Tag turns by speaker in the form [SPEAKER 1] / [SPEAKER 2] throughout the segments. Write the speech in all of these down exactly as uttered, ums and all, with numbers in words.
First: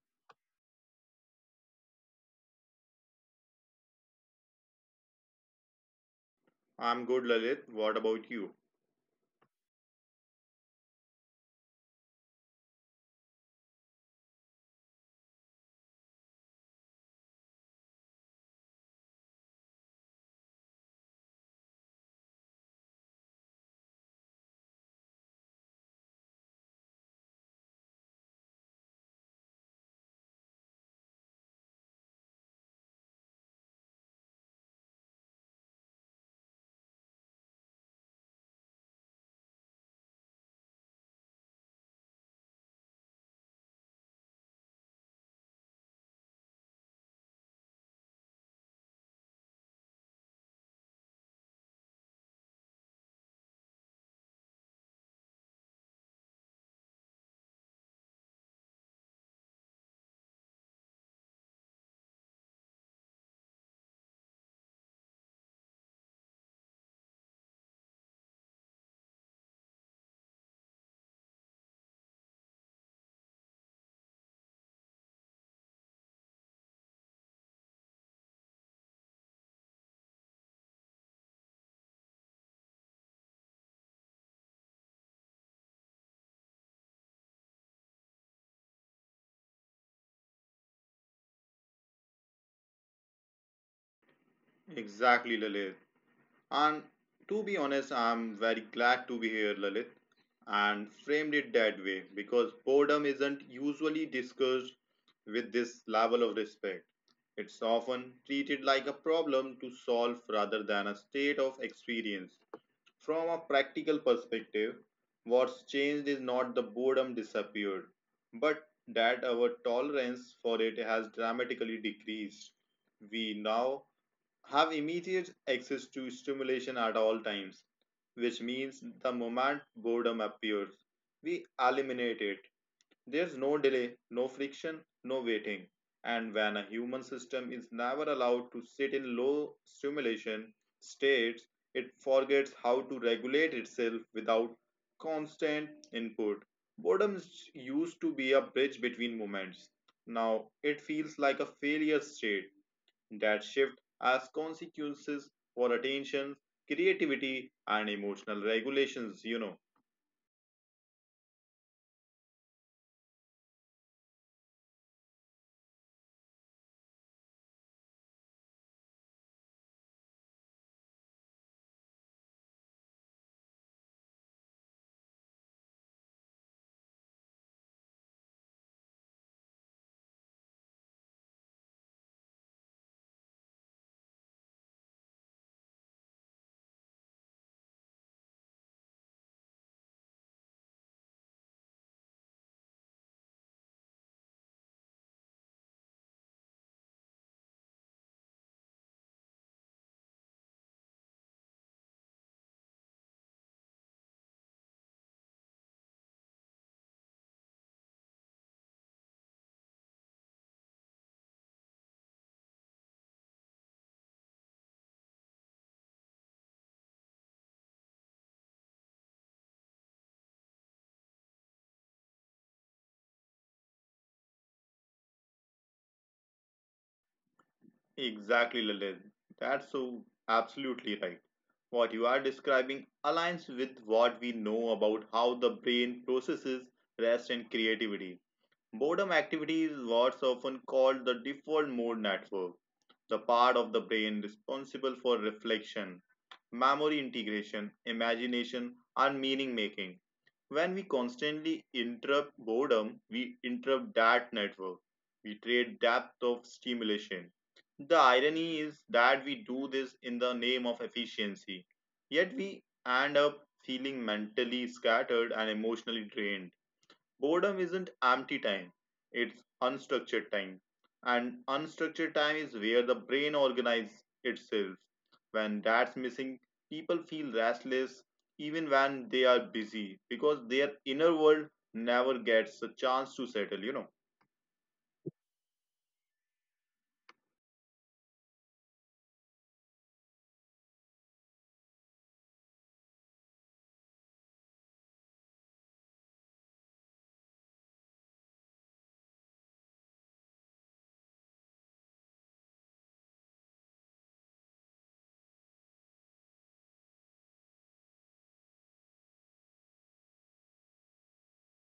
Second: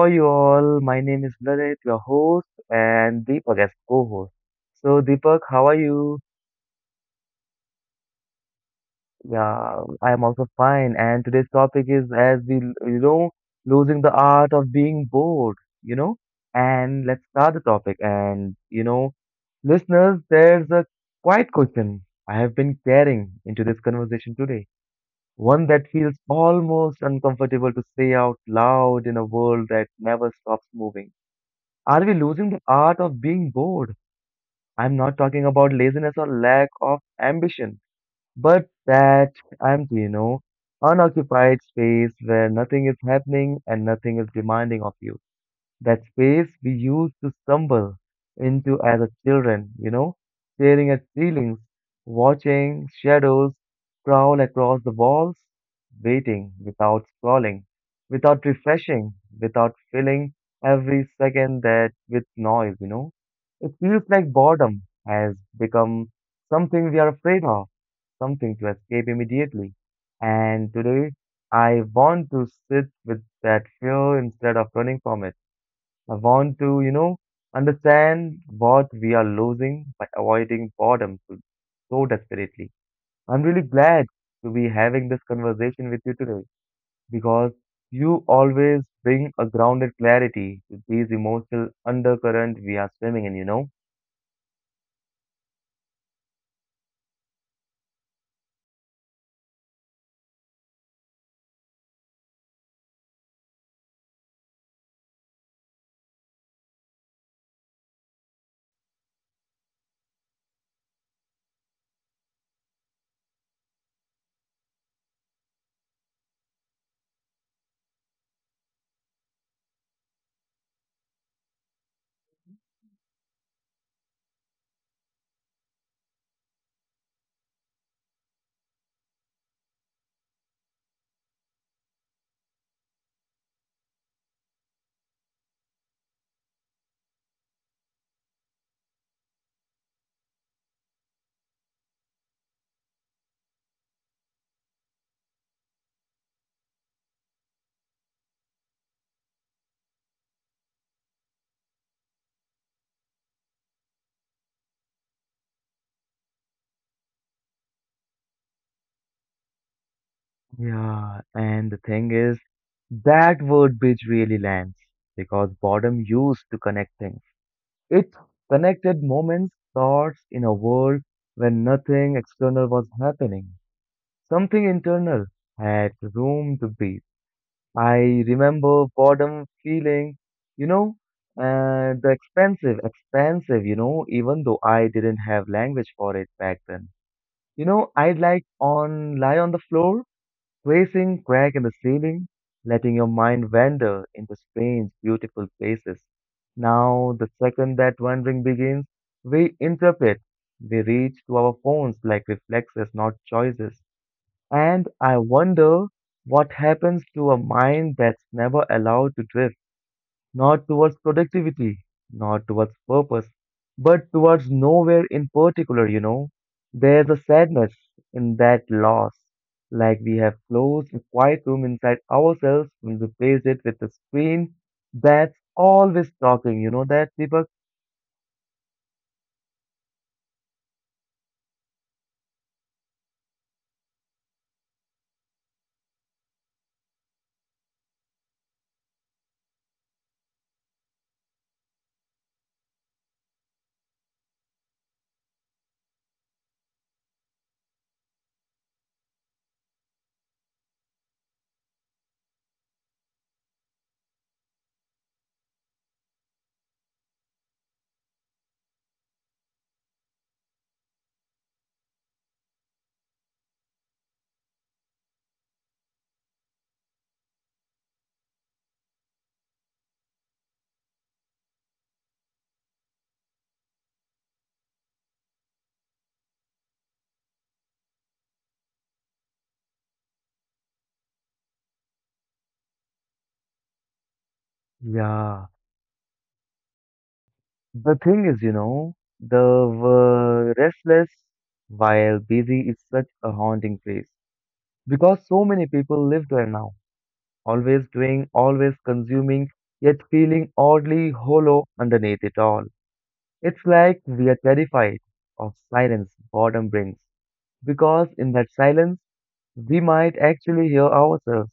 [SPEAKER 1] are you all? My name is Lalit, your host, and Deepak as co-host. So, Deepak, how are you?
[SPEAKER 2] I'm good, Lalit. What about you?
[SPEAKER 1] Yeah, I am also fine. And today's topic is, as we, l- you know, losing the art of being bored. You know, and let's start the topic. And you know, listeners, there's a quiet question I have been carrying into this conversation today. One that feels almost uncomfortable to say out loud in a world that never stops moving. Are we losing the art of being bored? I'm not talking about laziness or lack of ambition, but that empty, you know, unoccupied space where nothing is happening and nothing is demanding of you, that space we used to stumble into as a children, you know, staring at ceilings, watching shadows crawl across the walls, waiting without scrolling, without refreshing, without filling every second that with noise, you know. It feels like boredom has become something we are afraid of, something to escape immediately. And today, I want to sit with that fear instead of running from it. I want to, you know, understand what we are losing by avoiding boredom so so desperately. I'm really glad to be having this conversation with you today because you always bring a grounded clarity to these emotional undercurrent we are swimming in, you know?
[SPEAKER 2] Exactly, Lalit. And to be honest, I'm very glad to be here, Lalit, and framed it that way because boredom isn't usually discussed with this level of respect. It's often treated like a problem to solve rather than a state of experience. From a practical perspective, what's changed is not the boredom disappeared, but that our tolerance for it has dramatically decreased. We now have immediate access to stimulation at all times, which means the moment boredom appears, we eliminate it. There's no delay, no friction, no waiting. And when a human system is never allowed to sit in low stimulation states, it forgets how to regulate itself without constant input. Boredom used to be a bridge between moments. Now it feels like a failure state that shift has consequences for attention, creativity, and emotional regulations, you know.
[SPEAKER 1] Yeah, and the thing is, that word bridge really lands because boredom used to connect things. It connected moments, thoughts in a world where nothing external was happening. Something internal had room to breathe. I remember boredom feeling, you know, uh, the expensive, expensive, you know, even though I didn't have language for it back then. You know, I'd like on lie on the floor, tracing crack in the ceiling, letting your mind wander into strange, beautiful places. Now, the second that wandering begins, we interpret. We reach to our phones like reflexes, not choices. And I wonder what happens to a mind that's never allowed to drift, not towards productivity, not towards purpose, but towards nowhere in particular, you know. There's a sadness in that loss, like we have closed a quiet room inside ourselves and replaced it with a screen that's always talking, you know that, Deepak?
[SPEAKER 2] Exactly, Lalit. That's so absolutely right. What you are describing aligns with what we know about how the brain processes rest and creativity. Boredom activity is what's often called the default mode network, the part of the brain responsible for reflection, memory integration, imagination, and meaning making. When we constantly interrupt boredom, we interrupt that network. We trade depth of stimulation. The irony is that we do this in the name of efficiency, yet we end up feeling mentally scattered and emotionally drained. Boredom isn't empty time, it's unstructured time. And unstructured time is where the brain organizes itself. When that's missing, people feel restless even when they are busy because their inner world never gets a chance to settle, you know.
[SPEAKER 1] Yeah. The thing is, you know, the uh, restless while busy is such a haunting phrase because so many people live there now, always doing, always consuming, yet feeling oddly hollow underneath it all. It's like we are terrified of silence boredom brings because in that silence we might actually hear ourselves,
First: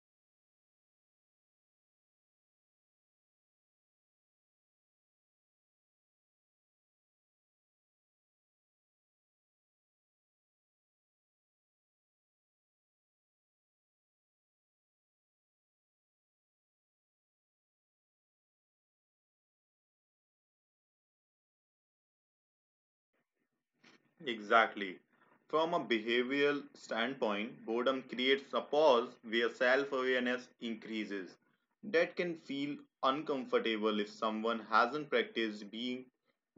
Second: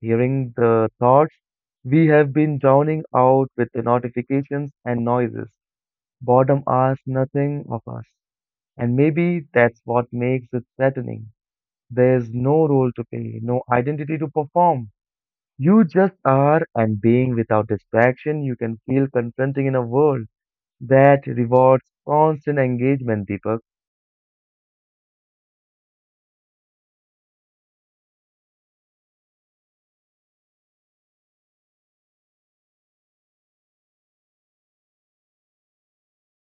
[SPEAKER 1] hearing the thoughts we have been drowning out with the notifications and noises. Boredom asks nothing of us, and maybe that's what makes it threatening. There's no role to play, no identity to perform. You just are, and being without distraction, you can feel confronting in a world that rewards constant engagement, Deepak.
[SPEAKER 2] Exactly. From a behavioral standpoint, boredom creates a pause where self awareness increases. That can feel uncomfortable if someone hasn't practiced being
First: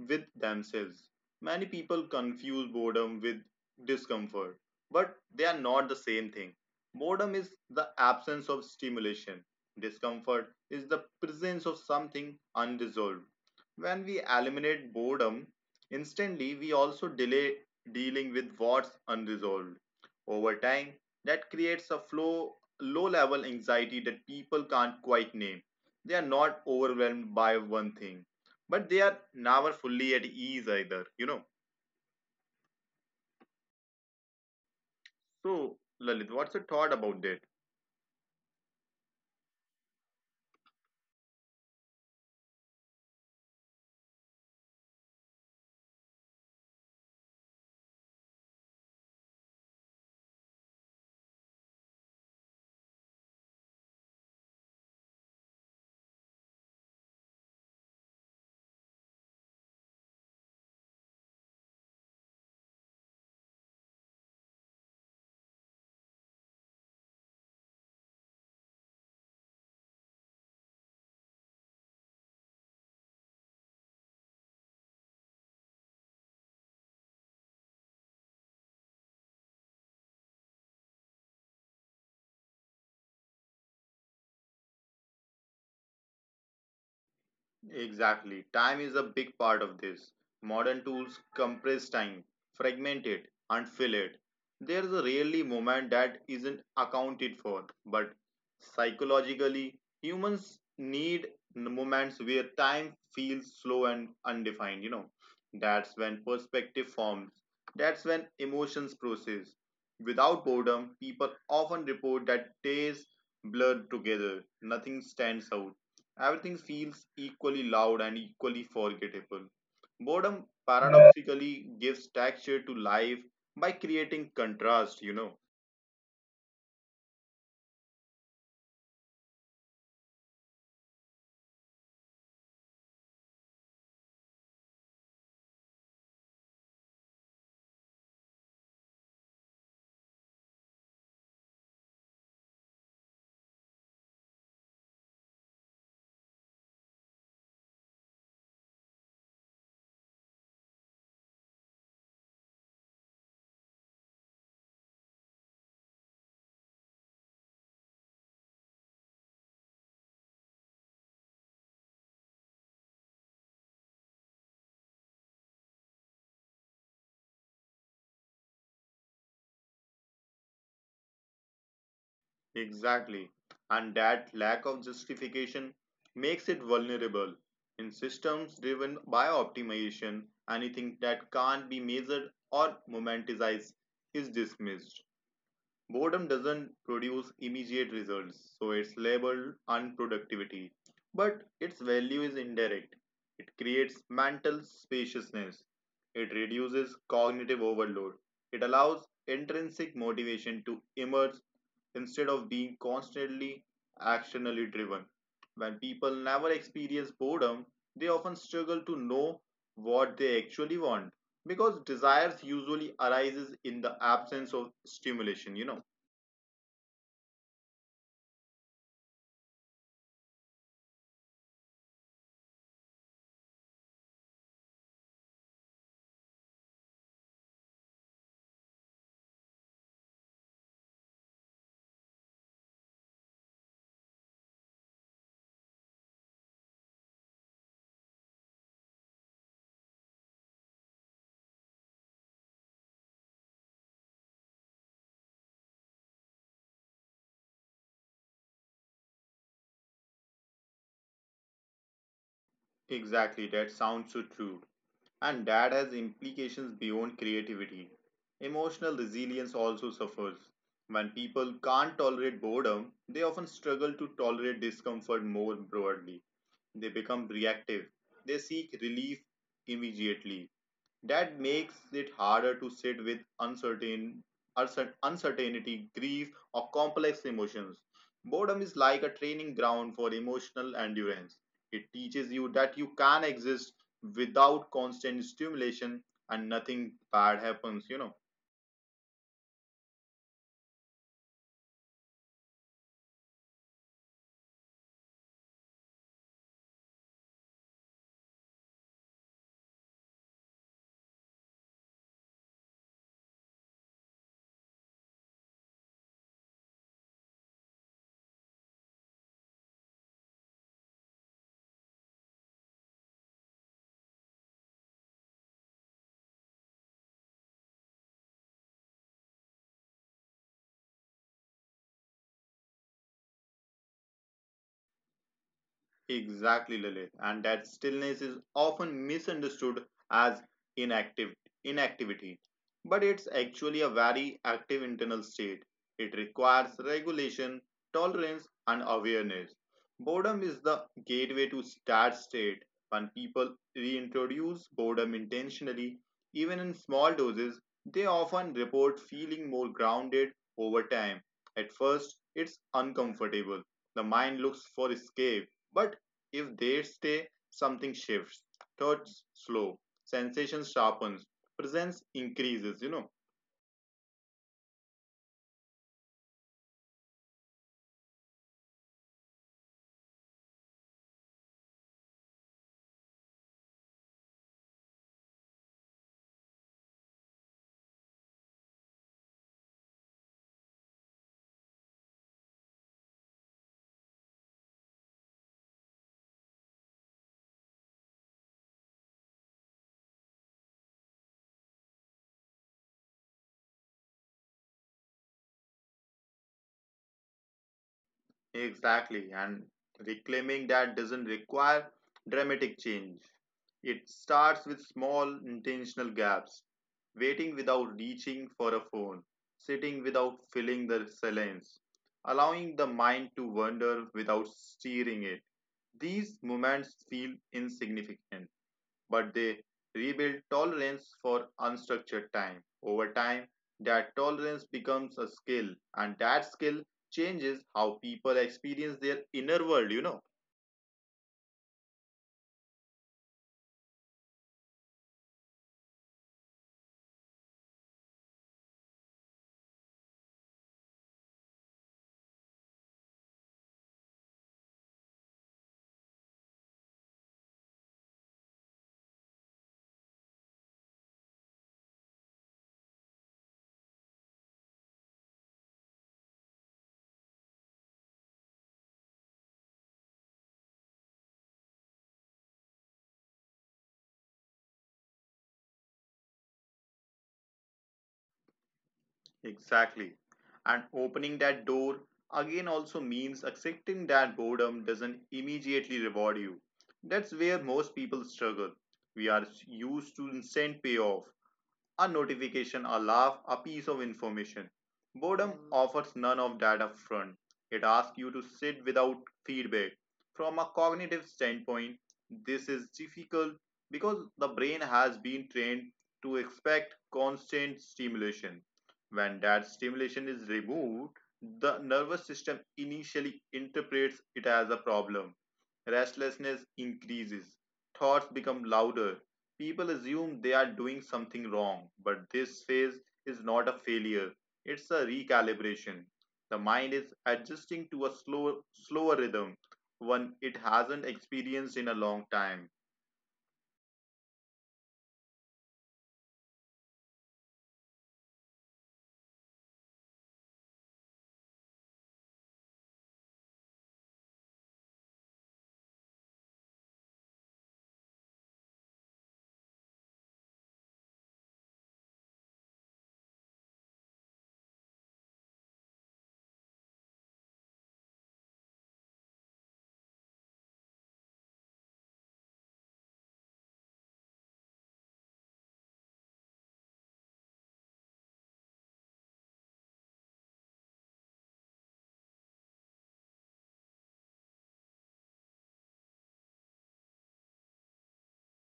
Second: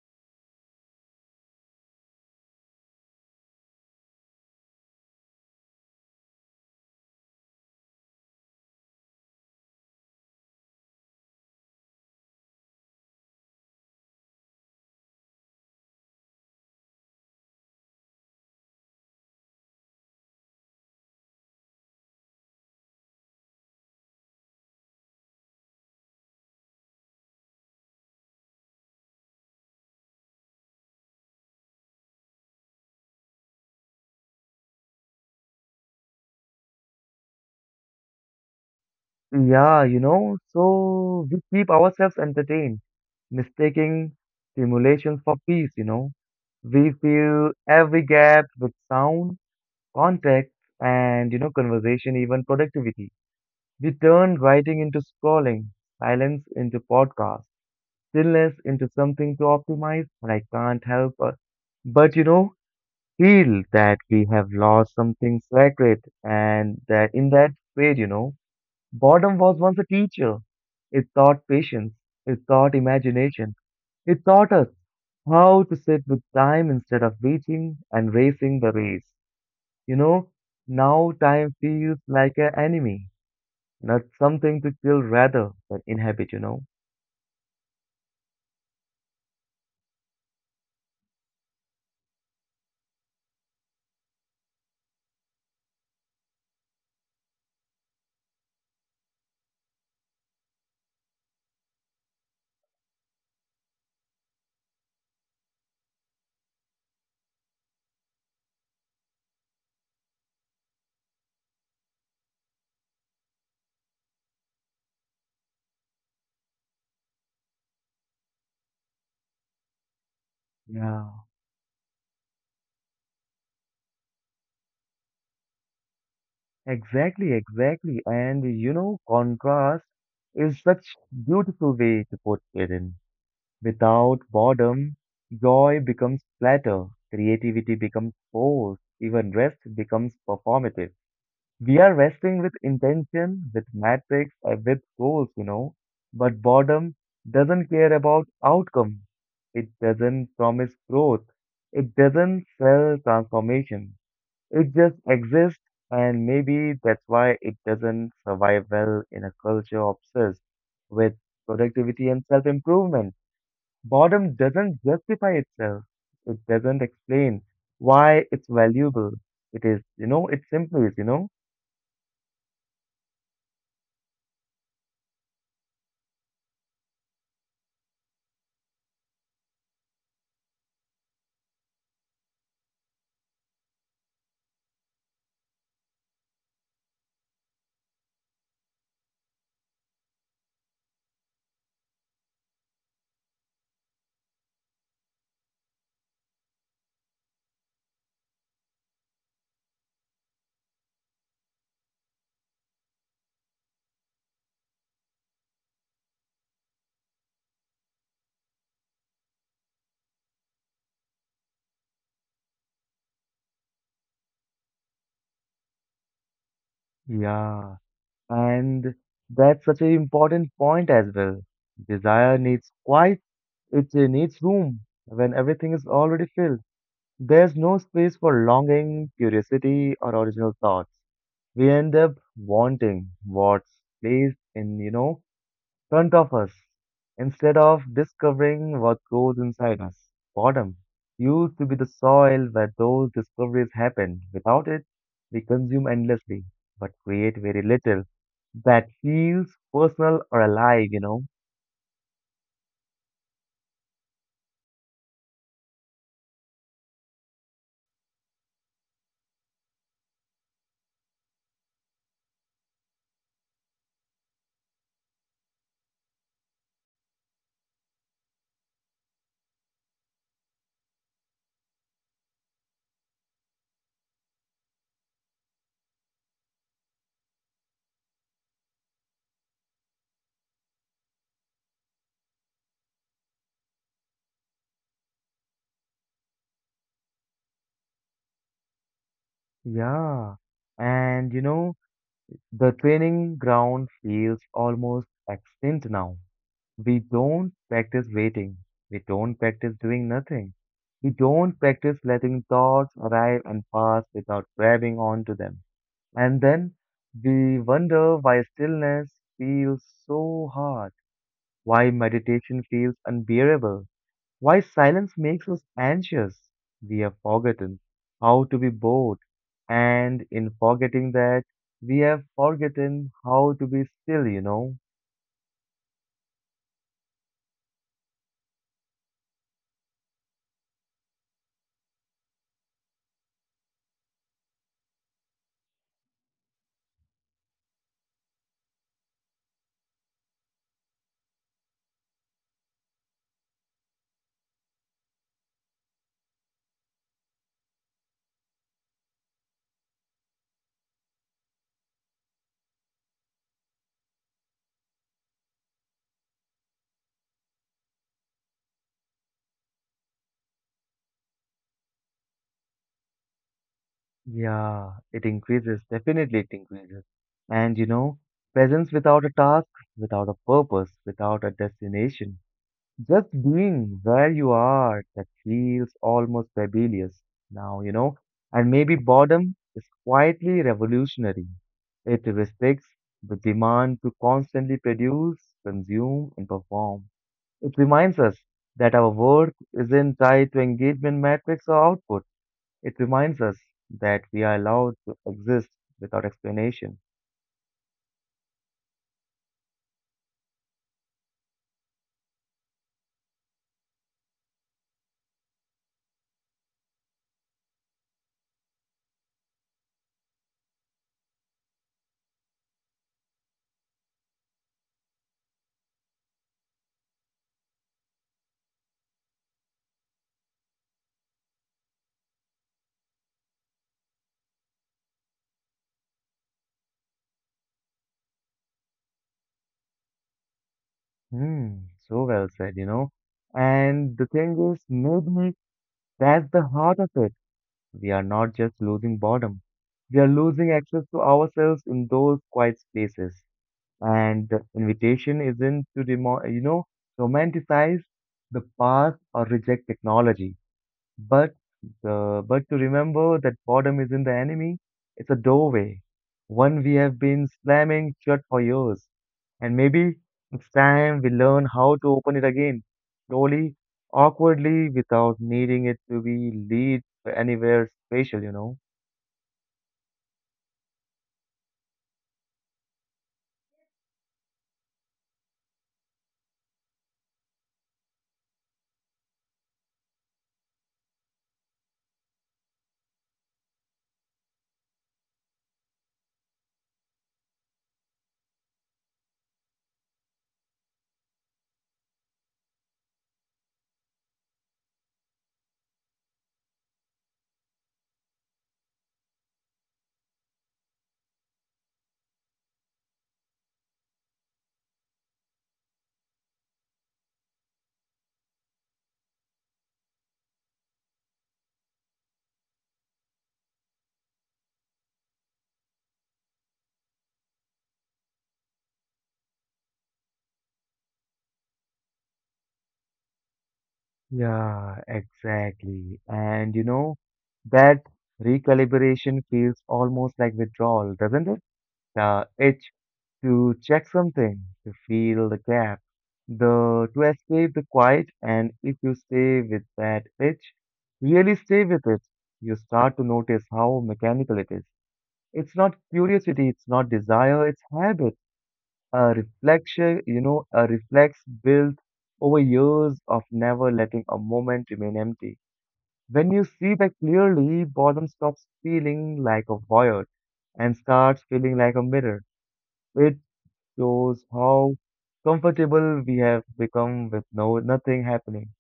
[SPEAKER 2] with themselves. Many people confuse boredom with discomfort, but they are not the same thing. Boredom is the absence of stimulation, discomfort is the presence of something unresolved. When we eliminate boredom, instantly, we also delay dealing with what's unresolved. Over time, that creates a flow, low level anxiety that people can't quite name. They are not overwhelmed by one thing, but they are never fully at ease either, you know. So, Lalit, what's your thought about that?
[SPEAKER 1] Yeah, you know, so we keep ourselves entertained, mistaking stimulation for peace, you know. We fill every gap with sound, context, and, you know, conversation, even productivity. We turned writing into scrolling, silence into podcast, stillness into something to optimize, and I can't help but, but you know, feel that we have lost something sacred and that in that way, you know, boredom was once a teacher. It taught patience, it taught imagination, it taught us how to sit with time instead of beating and racing the race. You know, now time feels like an enemy, not something to kill rather than inhabit, you know.
[SPEAKER 2] Exactly. Time is a big part of this. Modern tools compress time, fragment it, and fill it. There is a rarely moment that isn't accounted for, but psychologically, humans need n- moments where time feels slow and undefined. You know, that's when perspective forms, that's when emotions process. Without boredom, people often report that days blur together, nothing stands out everything feels equally loud and equally forgettable. Boredom
[SPEAKER 1] Yeah,
[SPEAKER 2] paradoxically gives texture to life by creating contrast, you know.
[SPEAKER 1] exactly, exactly. And you know, contrast is such beautiful way to put it in. Without boredom, joy becomes flatter, creativity becomes forced, even rest becomes performative. We are wrestling with intention, with metrics, and with goals, you know. But boredom doesn't care about outcome. It doesn't promise growth. It doesn't sell transformation. It just exists, and maybe that's why it doesn't survive well in a culture obsessed with productivity and self improvement. Boredom doesn't justify itself, it doesn't explain why it's valuable. It is, you know, it simply is, you know.
[SPEAKER 2] Exactly. And that lack of justification makes it vulnerable. In systems driven by optimization, anything that can't be measured or momentized is dismissed. Boredom doesn't produce immediate results, so it's labeled unproductivity. But its value is indirect. It creates mental spaciousness. It reduces cognitive overload. It allows intrinsic motivation to emerge instead of being constantly actionally driven. When people never experience boredom, they often struggle to know what they actually want because desires usually arises in the absence of stimulation you know
[SPEAKER 1] Yeah. And that's such an important point as well. Desire needs quiet, it uh, needs room. When everything is already filled, there's no space for longing, curiosity, or original thoughts. We end up wanting what's placed in, you know, front of us instead of discovering what grows inside us. Boredom used to be the soil where those discoveries happen. Without it, we consume endlessly but create very little that feels personal or alive, you know.
[SPEAKER 2] Exactly, that sounds so true. And that has implications beyond creativity. Emotional resilience also suffers. When people can't tolerate boredom, they often struggle to tolerate discomfort more broadly. They become reactive. They seek relief immediately. That makes it harder to sit with uncertain, uncer- uncertainty, grief, or complex emotions. Boredom is like a training ground for emotional endurance. It teaches you that you can exist without constant stimulation and nothing bad happens, you know.
[SPEAKER 1] Yeah. And you know, the training ground feels almost extinct now. We don't practice waiting. We don't practice doing nothing. We don't practice letting thoughts arrive and pass without grabbing onto them. And then we wonder why stillness feels so hard, why meditation feels unbearable, why silence makes us anxious. We have forgotten how to be bored, and in forgetting that, we have forgotten how to be still, you know.
[SPEAKER 2] Exactly, Lilith. And that stillness is often misunderstood as inactive inactivity. But it's actually a very active internal state. It requires regulation, tolerance, and awareness. Boredom is the gateway to that state. When people reintroduce boredom intentionally, even in small doses, they often report feeling more grounded over time. At first, it's uncomfortable. The mind looks for escape but if they stay, something shifts. Thoughts slow, sensation sharpens, presence increases, you know.
[SPEAKER 1] Yeah, it increases. Definitely, it increases. And you know, presence without a task, without a purpose, without a destination, just being where you are, that feels almost rebellious now, you know. And maybe boredom is quietly revolutionary. It respects the demand to constantly produce, consume, and perform. It reminds us that our work isn't tied to engagement metrics or output. It reminds us that we are allowed to exist without explanation.
[SPEAKER 2] Exactly. And reclaiming that doesn't require dramatic change. It starts with small intentional gaps. Waiting without reaching for a phone, sitting without filling the silence, allowing the mind to wander without steering it. These moments feel insignificant but they rebuild tolerance for unstructured time. Over time, that tolerance becomes a skill, and that skill changes how people experience their inner world, you know.
[SPEAKER 1] Hmm, so well said, you know. And the thing is, maybe that's the heart of it. We are not just losing boredom, we are losing access to ourselves in those quiet spaces. And the invitation isn't to, demo- you know, romanticize the past or reject technology. But the but to remember that boredom isn't the enemy, it's a doorway, one we have been slamming shut for years. And maybe next time we learn how to open it again, slowly, awkwardly, without needing it to be lead to anywhere special, you know.
[SPEAKER 2] Exactly. And opening that door again also means accepting that boredom doesn't immediately reward you. That's where most people struggle. We are used to instant payoff, a notification, a laugh, a piece of information. Boredom Mm. offers none of that up front. It asks you to sit without feedback. From a cognitive standpoint, this is difficult because the brain has been trained to expect constant stimulation. When that stimulation is removed, the nervous system initially interprets it as a problem. Restlessness increases, thoughts become louder, people assume they are doing something wrong, but this phase is not a failure. It's a recalibration. The mind is adjusting to a slow, slower rhythm, one it hasn't experienced in a long time.
[SPEAKER 1] Yeah, exactly. And you know, that recalibration feels almost like withdrawal, doesn't it? The itch to check something, to feel the gap, the to escape the quiet. And if you stay with that itch, really stay with it, you start to notice how mechanical it is. It's not curiosity, it's not desire, it's habit. A reflection, you know, a reflex built over years of never letting a moment remain empty. When you see that clearly, boredom stops feeling like a void and starts feeling like a mirror. It shows how comfortable we have become with no nothing happening.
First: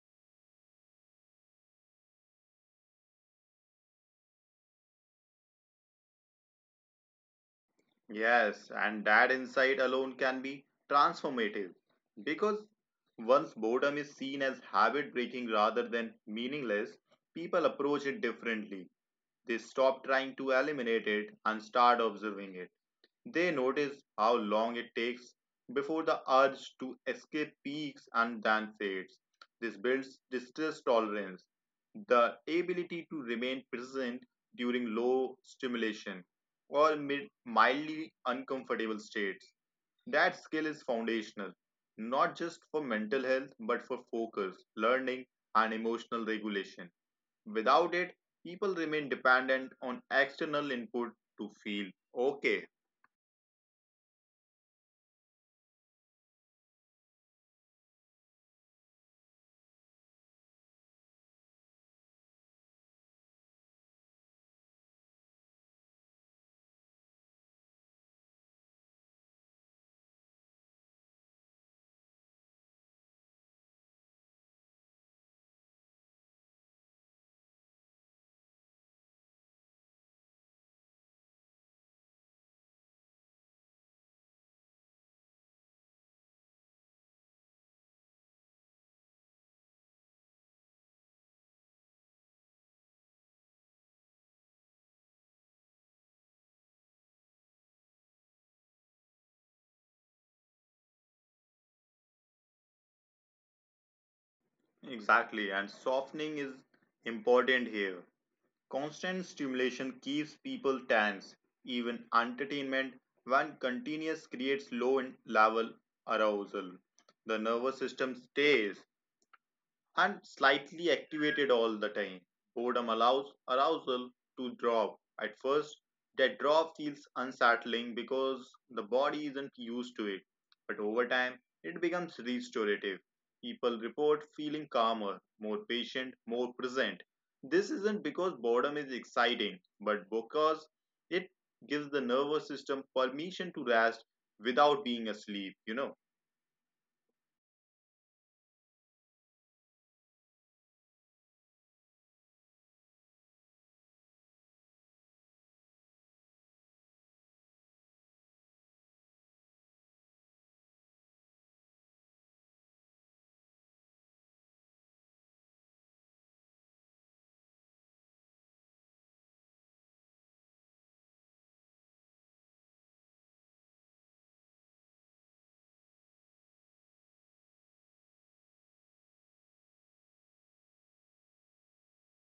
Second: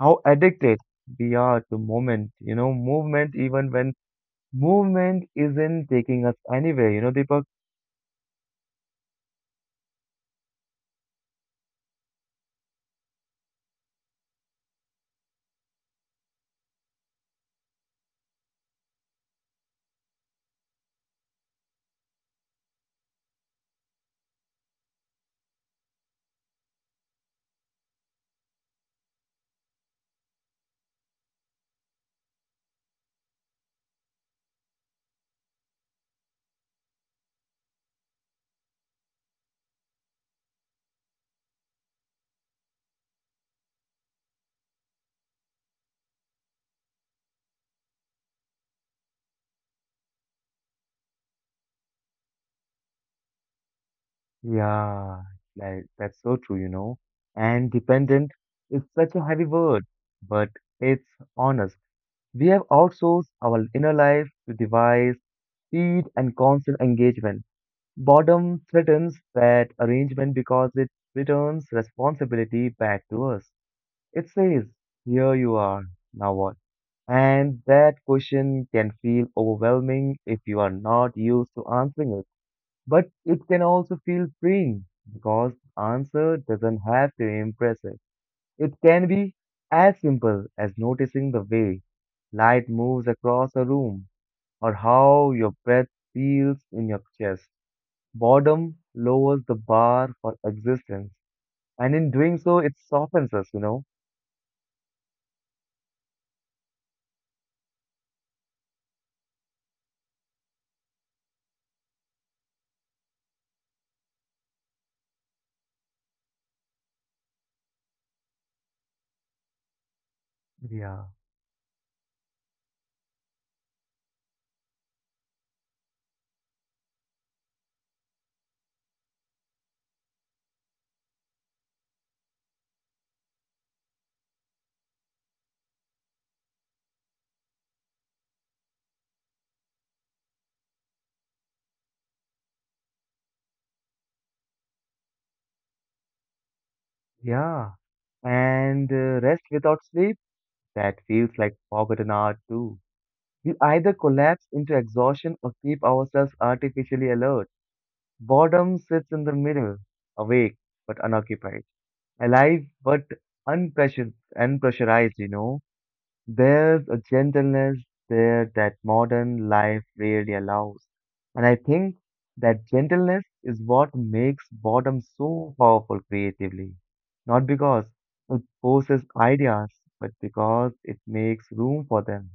[SPEAKER 1] How addicted we are to moment, you know, movement even when movement isn't taking us anywhere, you know, Deepak?
[SPEAKER 2] Yes, and that insight alone can be transformative because once boredom is seen as habit breaking rather than meaningless, people approach it differently. They stop trying to eliminate it and start observing it. They notice how long it takes before the urge to escape peaks and then fades. This builds distress tolerance, the ability to remain present during low stimulation or mid- mildly uncomfortable states. That skill is foundational, not just for mental health, but for focus, learning, and emotional regulation. Without it, people remain dependent on external input to feel okay.
[SPEAKER 1] Yeah, like that's so true, you know. And dependent is such a heavy word, but it's honest. We have outsourced our inner life to device, speed, and constant engagement. Boredom threatens that arrangement because it returns responsibility back to us. It says, "Here you are, now what?" And that question can feel overwhelming if you are not used to answering it. But it can also feel freeing because the answer doesn't have to be impressive. It can be as simple as noticing the way light moves across a room or how your breath feels in your chest. Boredom lowers the bar for existence, and in doing so, it softens us, you know.
[SPEAKER 2] Exactly, and softening is important here. Constant stimulation keeps people tense, even entertainment, when continuous creates low in- level arousal. The nervous system stays and slightly
[SPEAKER 1] Yeah,
[SPEAKER 2] activated all the time. Boredom allows arousal to drop. At first, that drop feels unsettling because the body isn't used to it, but over time, it becomes restorative. People report feeling calmer, more patient, more present. This isn't because boredom is exciting, but because it gives the nervous system permission to rest without being asleep, you know.
[SPEAKER 1] yeah. And uh, rest without sleep, that feels like forgotten art too. We either collapse into exhaustion or keep ourselves artificially alert. Boredom sits in the middle, awake but unoccupied, alive but unpressured, unpressurized, you know. There's a gentleness there that modern life rarely allows. And I think that gentleness is what makes boredom so powerful creatively. Not because it forces ideas, but because it makes room for them.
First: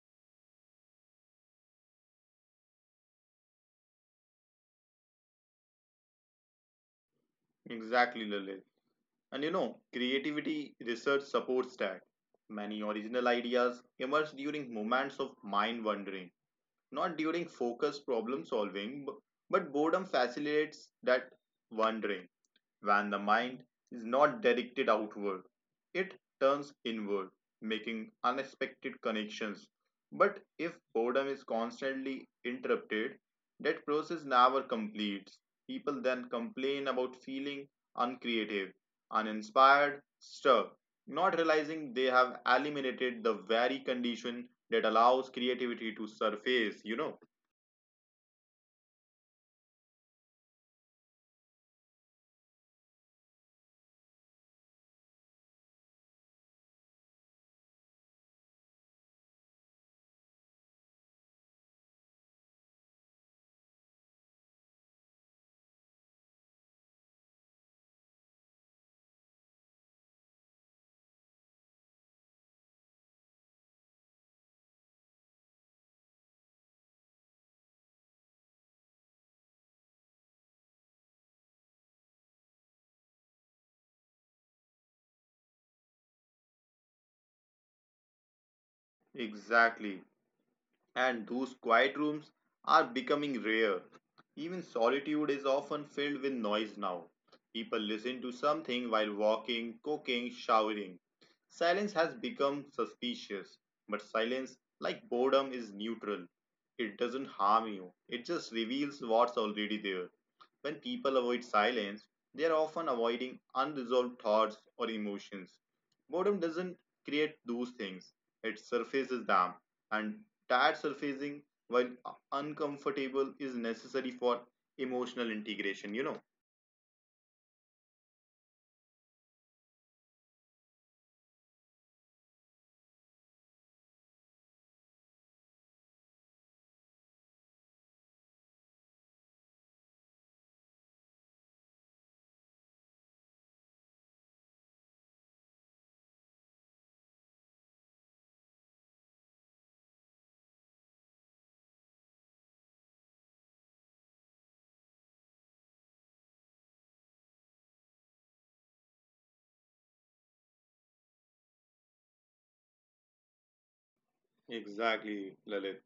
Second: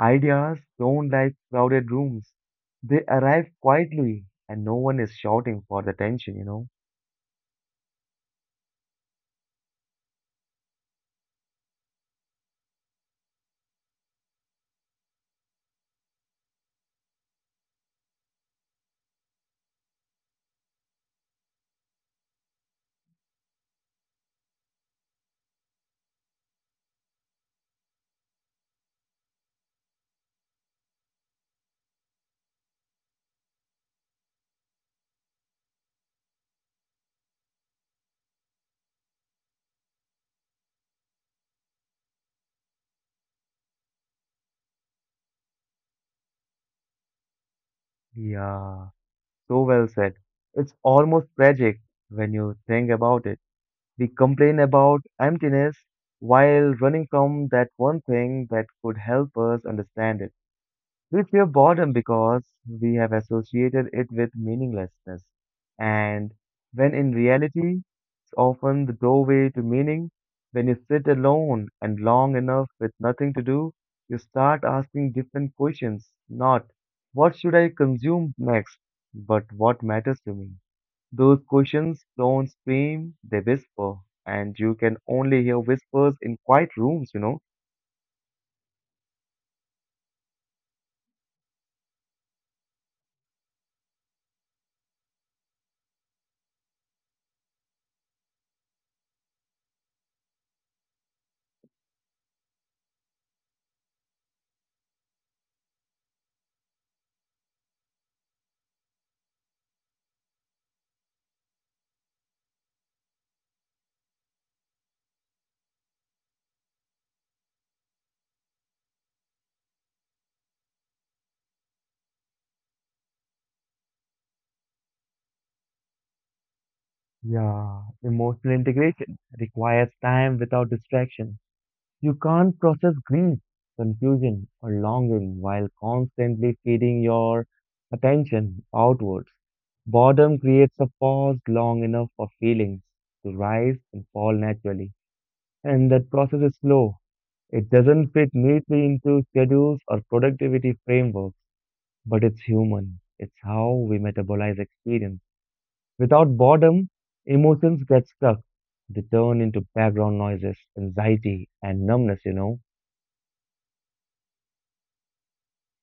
[SPEAKER 1] Ideas don't like crowded rooms. They arrive quietly and no one is shouting for the attention, you know?
[SPEAKER 2] Exactly, Lilith. And you know, creativity research supports that. Many original ideas emerge during moments of mind wandering, not during focused problem solving, b- but boredom facilitates that wandering. When the mind is not directed outward, it turns inward, making unexpected connections. But if boredom is constantly interrupted, that process never completes. People then complain about feeling uncreative, uninspired, stuck, not realizing they have eliminated the very condition that allows creativity to surface, you know.
[SPEAKER 1] Yeah, so well said. It's almost tragic when you think about it. We complain about emptiness while running from that one thing that could help us understand it. We fear boredom because we have associated it with meaninglessness, and when in reality, it's often the doorway to meaning. When you sit alone and long enough with nothing to do, you start asking different questions, not what should I consume next, but what matters to me. Those questions don't scream, they whisper, and you can only hear whispers in quiet rooms, you know.
[SPEAKER 2] Exactly. And those quiet rooms are becoming rare. Even solitude is often filled with noise now. People listen to something while walking, cooking, showering. Silence has become suspicious, but silence, like boredom, is neutral. It doesn't harm you, it just reveals what's already there. When people avoid silence, they are often avoiding unresolved thoughts or emotions. Boredom doesn't create those things, it surfaces them, and tired surfacing, while uncomfortable, is necessary for emotional integration, you know.
[SPEAKER 1] Yeah, emotional integration requires time without distraction. You can't process grief, confusion, or longing while constantly feeding your attention outwards. Boredom creates a pause long enough for feelings to rise and fall naturally. And that process is slow. It doesn't fit neatly into schedules or productivity frameworks, but it's human. It's how we metabolize experience. Without boredom, emotions get stuck. They turn into background noises, anxiety, and numbness, you know.
[SPEAKER 2] Exactly, Lalit.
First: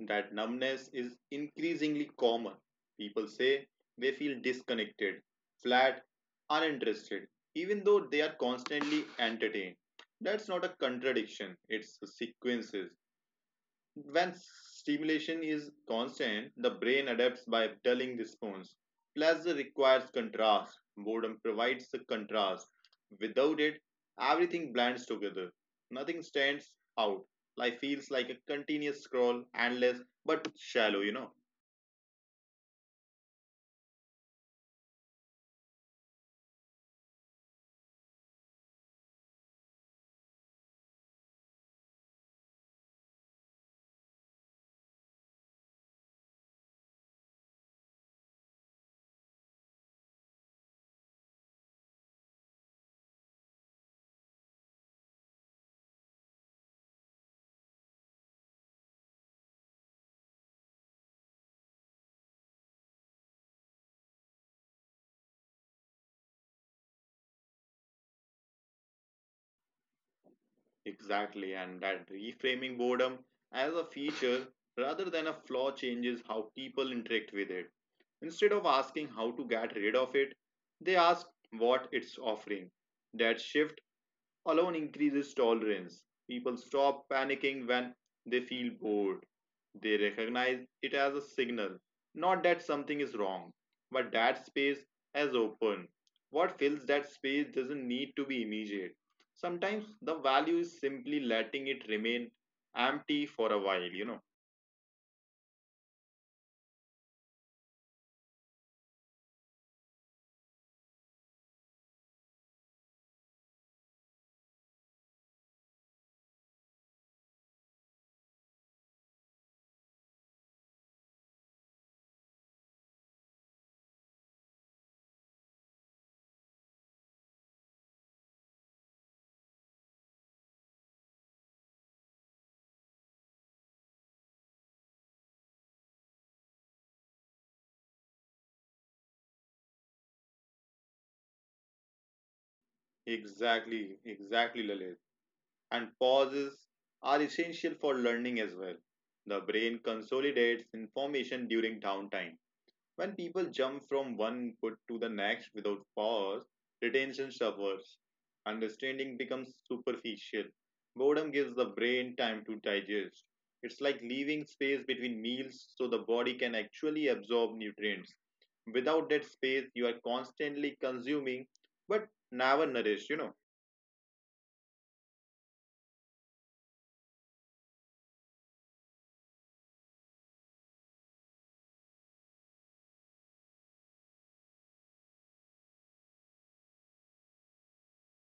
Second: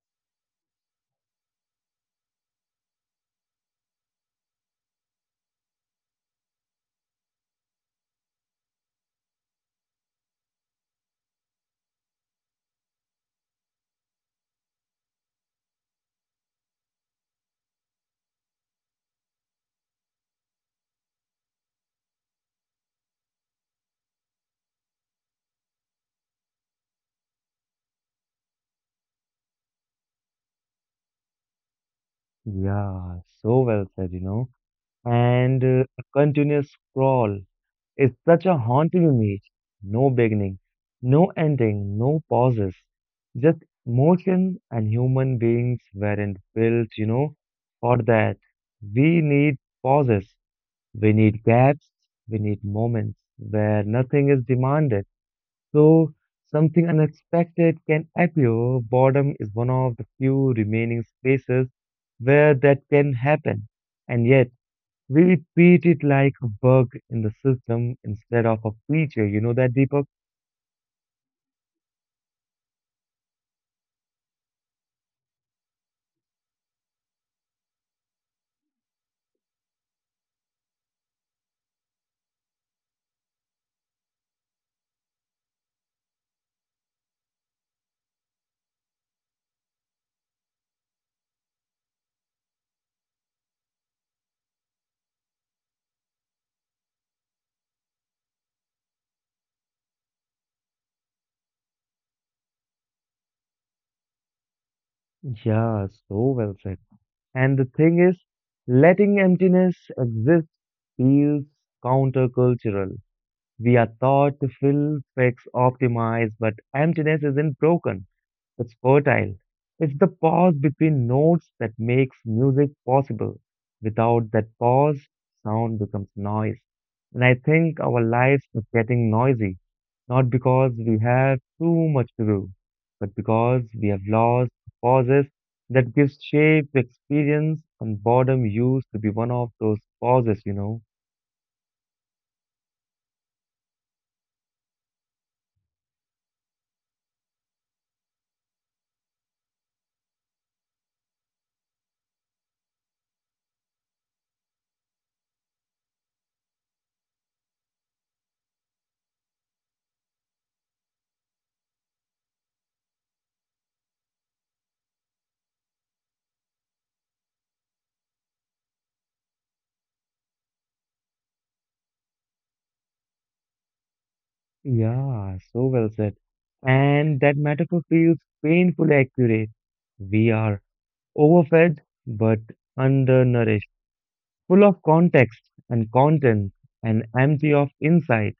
[SPEAKER 2] That numbness is increasingly common. People say they feel disconnected, flat, uninterested, even though they are constantly entertained. That's not a contradiction, it's a sequence. When stimulation is constant, the brain adapts by telling response. Pleasure requires contrast. Boredom provides the contrast. Without it, everything blends together. Nothing stands out. Life feels like a continuous scroll, endless but shallow, you know.
[SPEAKER 1] Yeah, so well said, you know. And uh, a continuous scroll is such a haunting image. No beginning, no ending, no pauses. Just motion, and human beings weren't built, you know, for that. We need pauses. We need gaps, we need moments where nothing is demanded. So something unexpected can appear. Boredom is one of the few remaining spaces where that can happen. And yet, we treat it like a bug in the system instead of a feature. You know that, Deepak?
[SPEAKER 2] Exactly, and that reframing boredom as a feature rather than a flaw changes how people interact with it. Instead of asking how to get rid of it, they ask what it's offering. That shift alone increases tolerance. People stop panicking when they feel bored. They recognize it as a signal, not that something is wrong, but that space has opened. What fills that space doesn't need to be immediate. Sometimes the value is simply letting it remain empty for a while, you know.
[SPEAKER 1] Yeah, so well said. And the thing is, letting emptiness exist feels countercultural. We are taught to fill, fix, optimize, but emptiness isn't broken. It's fertile. It's the pause between notes that makes music possible. Without that pause, sound becomes noise. And I think our lives are getting noisy, not because we have too much to do, but because we have lost pauses that gives shape to experience, and boredom used to be one of those pauses, you know.
[SPEAKER 2] Exactly, exactly, Lalit. And pauses are essential for learning as well. The brain consolidates information during downtime. When people jump from one input to the next without pause, retention suffers. Understanding becomes superficial. Boredom gives the brain time to digest. It's like leaving space between meals so the body can actually absorb nutrients. Without that space, you are constantly consuming but never nourished, you know.
[SPEAKER 1] Yeah, so well said. And that metaphor feels painfully accurate. We are overfed but undernourished, full of context and content and empty of insight.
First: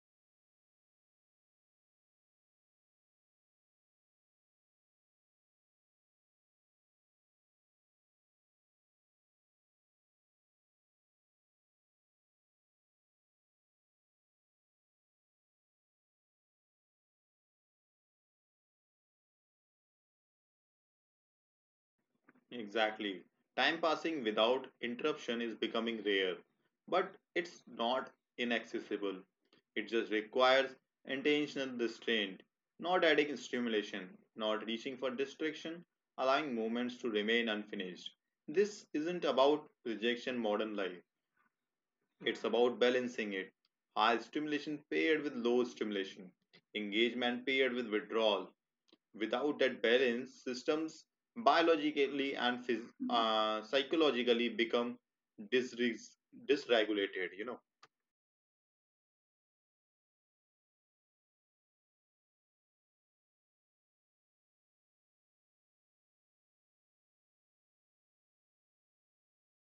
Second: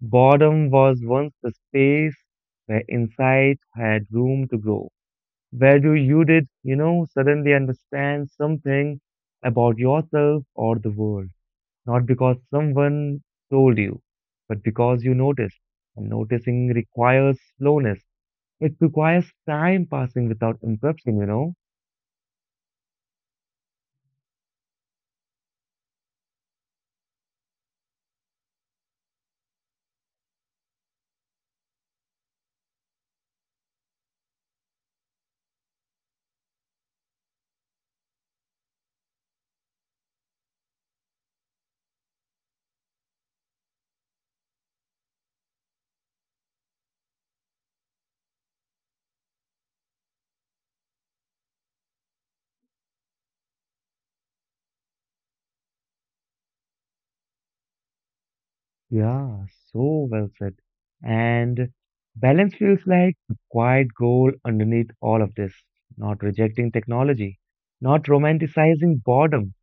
[SPEAKER 1] Boredom was once the space where insight had room to grow, where you, you did, you know, suddenly understand something about yourself or the world, not because someone told you, but because you noticed. And noticing requires slowness. It requires time passing without interruption, you know?
[SPEAKER 2] Exactly. Time passing without interruption is becoming rare, but it's not inaccessible. It just requires intentional restraint, not adding stimulation, not reaching for distraction, allowing moments to remain unfinished. This isn't about rejection modern life, it's about balancing it. High stimulation paired with low stimulation, engagement paired with withdrawal. Without that balance, systems biologically and phys- uh, psychologically become disreg- dysregulated. You know.
[SPEAKER 1] Yeah, so well said. And balance feels like a quiet goal underneath all of this. Not rejecting technology, not romanticizing boredom,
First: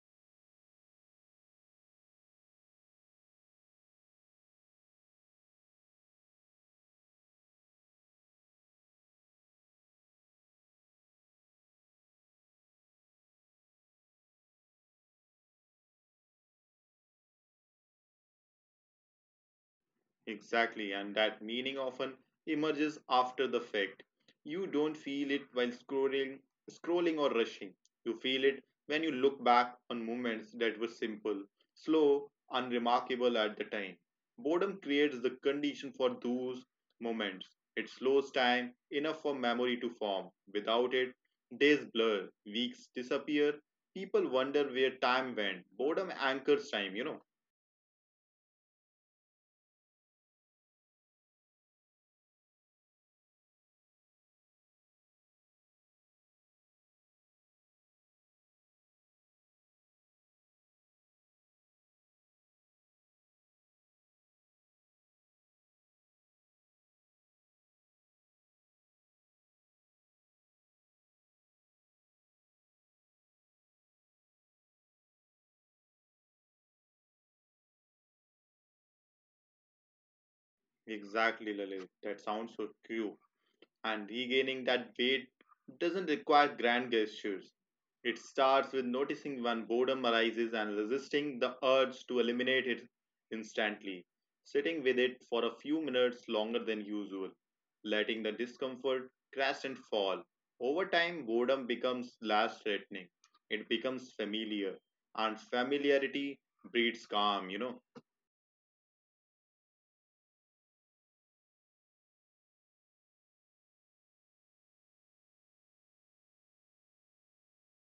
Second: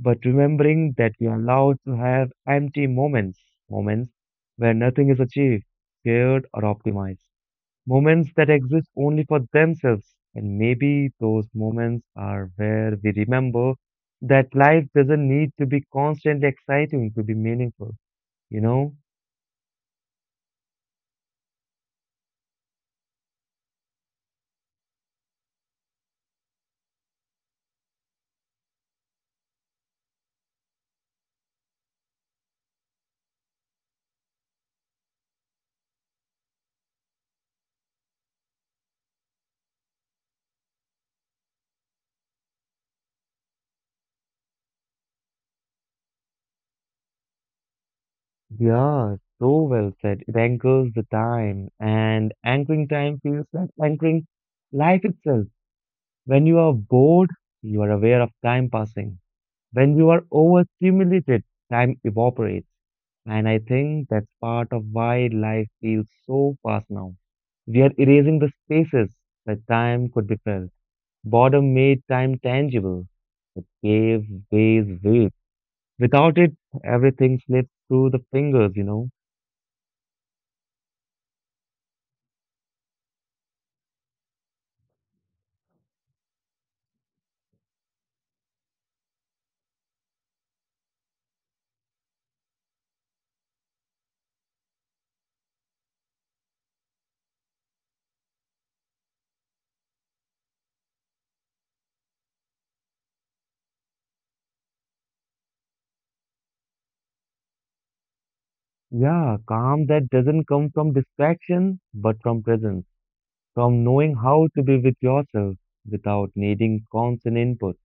[SPEAKER 1] but remembering that we are allowed to have empty moments, moments where nothing is achieved, shared, or optimized. Moments that exist only for themselves. And maybe those moments are where we remember that life doesn't need to be constantly exciting to be meaningful, you know?
[SPEAKER 2] Exactly, and that meaning often emerges after the fact. You don't feel it while scrolling, scrolling or rushing. You feel it when you look back on moments that were simple, slow, unremarkable at the time. Boredom creates the condition for those moments. It slows time enough for memory to form. Without it, days blur, weeks disappear. People wonder where time went. Boredom anchors time, you know.
[SPEAKER 1] Yeah, so well said. It anchors the time, and anchoring time feels like anchoring life itself. When you are bored, you are aware of time passing. When you are overstimulated, time evaporates. And I think that's part of why life feels so fast now. We are erasing the spaces where time could be felt. Boredom made time tangible, gave ways weight. Without it, everything slips through the fingers, you know.
[SPEAKER 2] Exactly, Lalit. That sounds so true. And regaining that weight doesn't require grand gestures. It starts with noticing when boredom arises and resisting the urge to eliminate it instantly, sitting with it for a few minutes longer than usual, letting the discomfort crash and fall. Over time, boredom becomes less threatening, it becomes familiar, and familiarity breeds calm, you know.
[SPEAKER 1] Yeah, calm that doesn't come from distraction, but from presence, from knowing how to be with yourself without needing constant input.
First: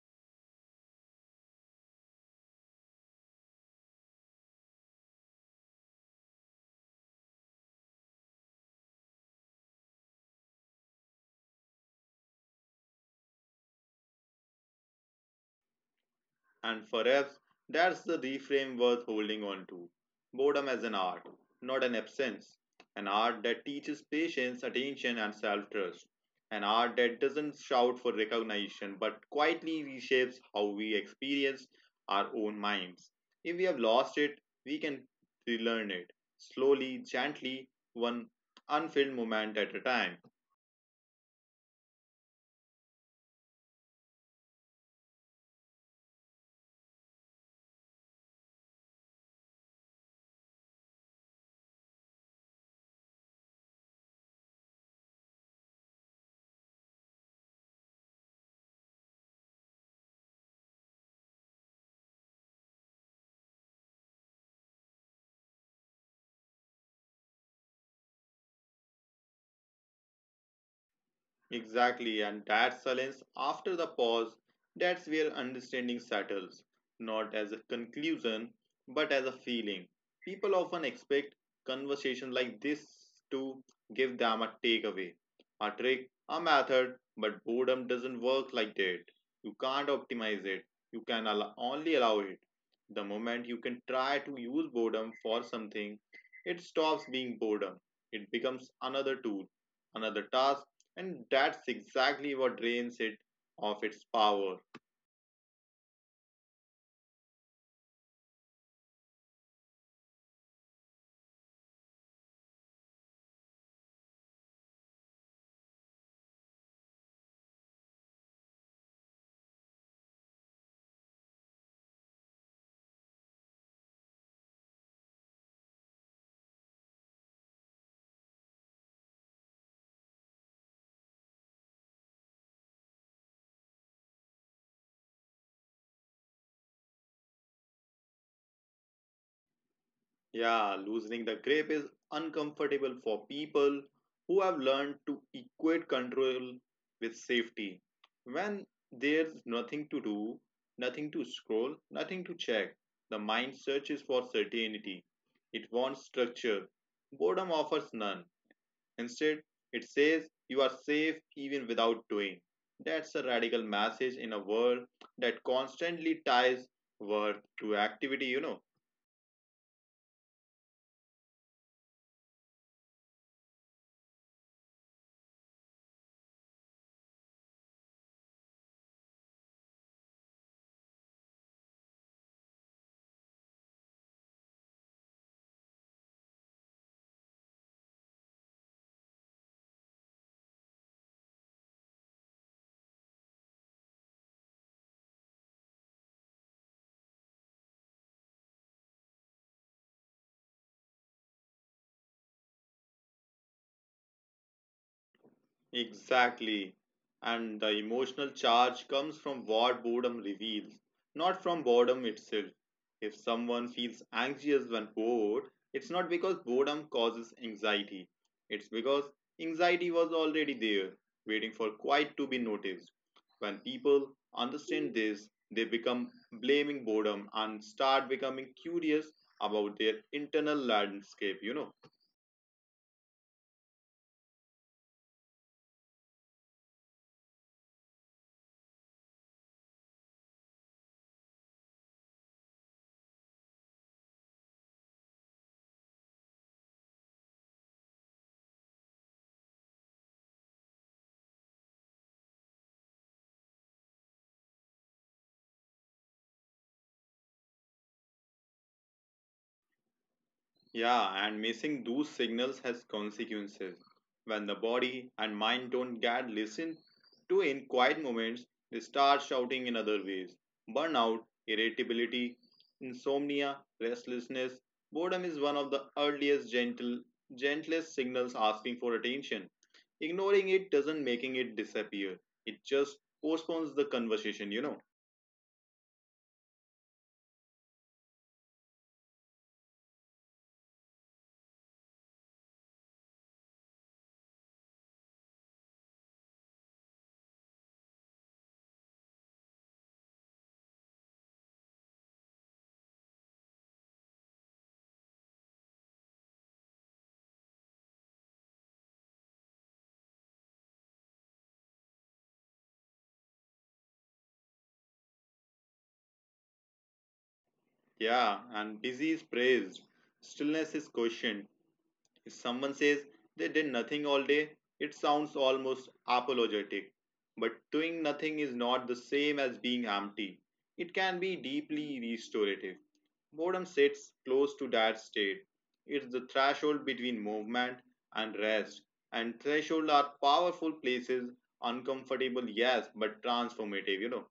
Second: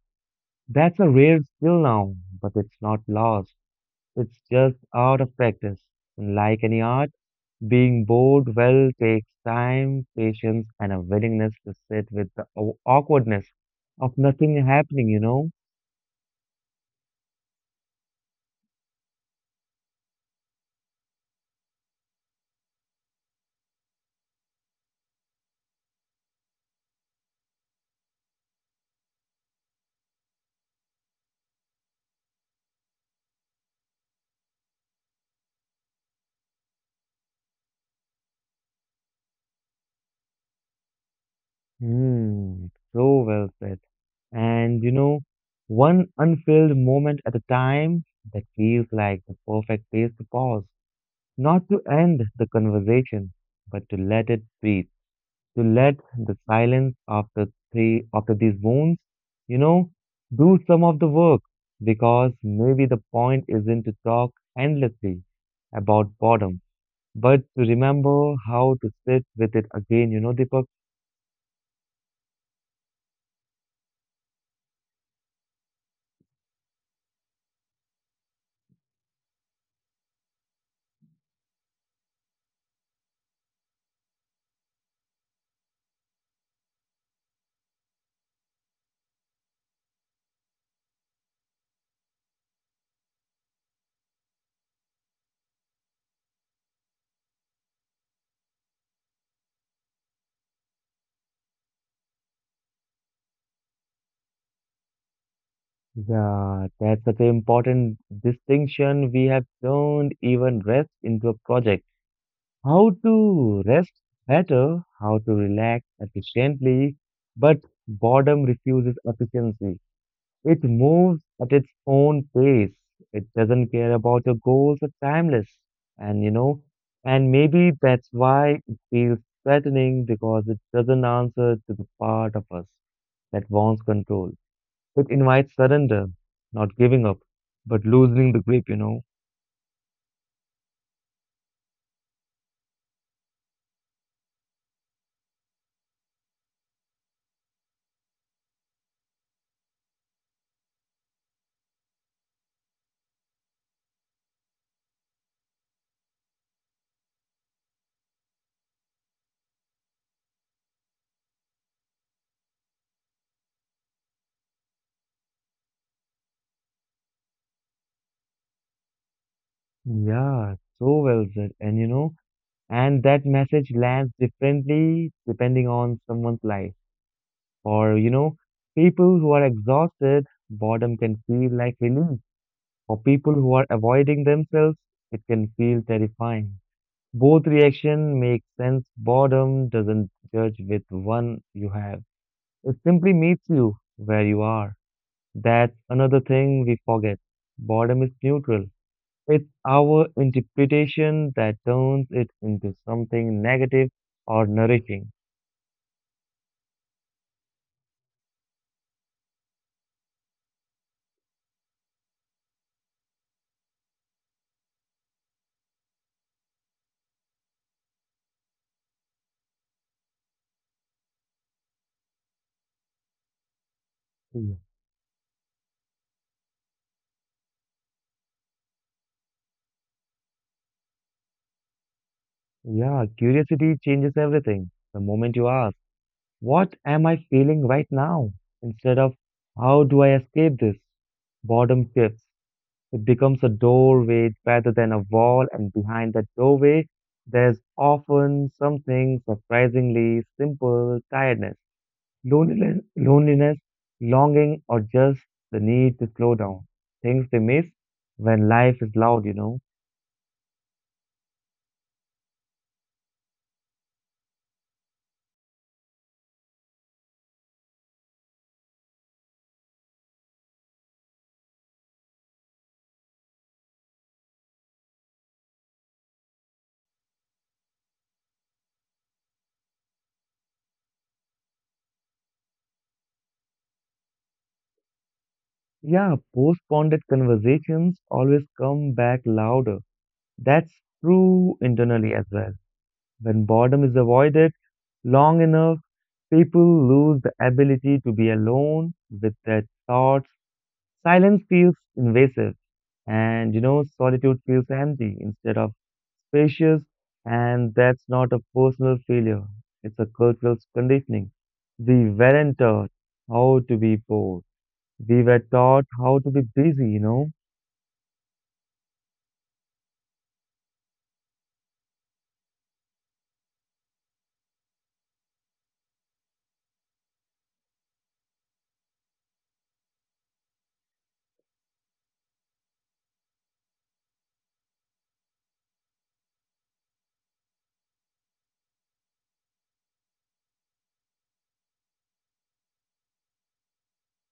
[SPEAKER 1] That's a rare skill now, but it's not lost. It's just out of practice. And like any art, being bored well takes time, patience, and a willingness to sit with the aw- awkwardness of nothing happening, you know?
[SPEAKER 2] And perhaps that's the reframe worth holding on to. Boredom as an art, not an absence. An art that teaches patience, attention, and self trust. An art that doesn't shout for recognition but quietly reshapes how we experience our own minds. If we have lost it, we can relearn it slowly, gently, one unfilled moment at a time.
[SPEAKER 1] Hmm, so well said. And, you know, one unfilled moment at a time, that feels like the perfect place to pause, not to end the conversation, but to let it breathe. To let the silence after three after these wounds, you know, do some of the work, because maybe the point isn't to talk endlessly about boredom, but to remember how to sit with it again, you know, Deepak.
[SPEAKER 2] Exactly, and that silence after the pause, that's where understanding settles, not as a conclusion, but as a feeling. People often expect conversations like this to give them a takeaway, a trick, a method, but boredom doesn't work like that. You can't optimize it, you can allow, only allow it. The moment you can try to use boredom for something, it stops being boredom, it becomes another tool, another task, and that's exactly what drains it of its power.
[SPEAKER 1] Yeah, that's such an important distinction. We have turned even rest into a project. How to rest better, how to relax efficiently, but boredom refuses efficiency. It moves at its own pace. It doesn't care about your goals are timeless. And you know, and maybe that's why it feels threatening, because it doesn't answer to the part of us that wants control. It invites surrender, not giving up, but loosening the grip, you know.
[SPEAKER 2] Yeah, loosening the grip is uncomfortable for people who have learned to equate control with safety. When there's nothing to do, nothing to scroll, nothing to check, the mind searches for certainty. It wants structure. Boredom offers none. Instead, it says you are safe even without doing. That's a radical message in a world that constantly ties worth to activity, you know.
[SPEAKER 1] Yeah, so well said. And you know, and that message lands differently depending on someone's life. For, you know, people who are exhausted, boredom can feel like relief. For people who are avoiding themselves, it can feel terrifying. Both reaction make sense. Boredom doesn't judge with one you have. It simply meets you where you are. That's another thing we forget. Boredom is neutral. It's our interpretation that turns it into something negative or nourishing.
[SPEAKER 2] Exactly. And the emotional charge comes from what boredom reveals, not from boredom itself. If someone feels anxious when bored, it's not because boredom causes anxiety. It's because anxiety was already there, waiting for quiet to be noticed. When people
[SPEAKER 1] Yeah,
[SPEAKER 2] understand this, they become blaming boredom and start becoming curious about their internal landscape, you know.
[SPEAKER 1] yeah, curiosity changes everything. The moment you ask, what am I feeling right now? Instead of, how do I escape this? Boredom shifts. It becomes a doorway rather than a wall, and behind that doorway, there's often something surprisingly simple: tiredness, loneliness, loneliness, longing, or just the need to slow down. Things we miss when life is loud, you know.
[SPEAKER 2] Yeah, and missing those signals has consequences. When the body and mind don't get listened to in quiet moments, they start shouting in other ways. Burnout, irritability, insomnia, restlessness, boredom is one of the earliest gentle gentlest signals asking for attention. Ignoring it doesn't making it disappear. It just postpones the conversation, you know.
[SPEAKER 1] Yeah, postponed conversations always come back louder. That's true internally as well. When boredom is avoided long enough, people lose the ability to be alone with their thoughts. Silence feels invasive, and you know, solitude feels empty instead of spacious, and that's not a personal failure, it's a cultural conditioning. We weren't taught how to be bored, we were taught how to be busy, you know.
[SPEAKER 2] Yeah, and busy is praised. Stillness is questioned. If someone says they did nothing all day, it sounds almost apologetic. But doing nothing is not the same as being empty. It can be deeply restorative. Boredom sits close to that state. It's the threshold between movement and rest. And thresholds are powerful places, uncomfortable, yes, but transformative, you know.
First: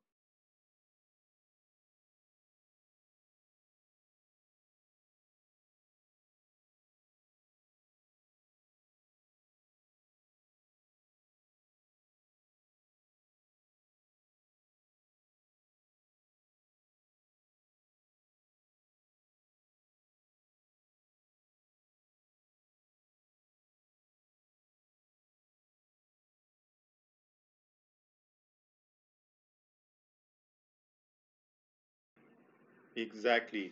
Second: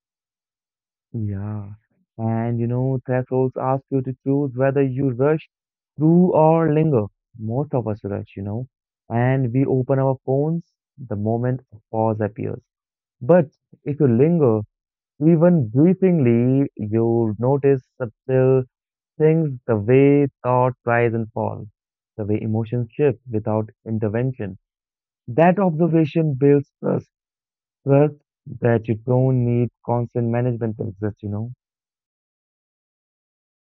[SPEAKER 1] Yeah. And you know, thresholds ask you to choose whether you rush through or linger. Most of us rush, you know, and we open our phones the moment a pause appears. But if you linger, even briefly, you'll notice subtle things, the way thoughts rise and fall, the way emotions shift without intervention. That observation builds trust, trust that you don't need constant management to exist, you know.
[SPEAKER 2] Exactly.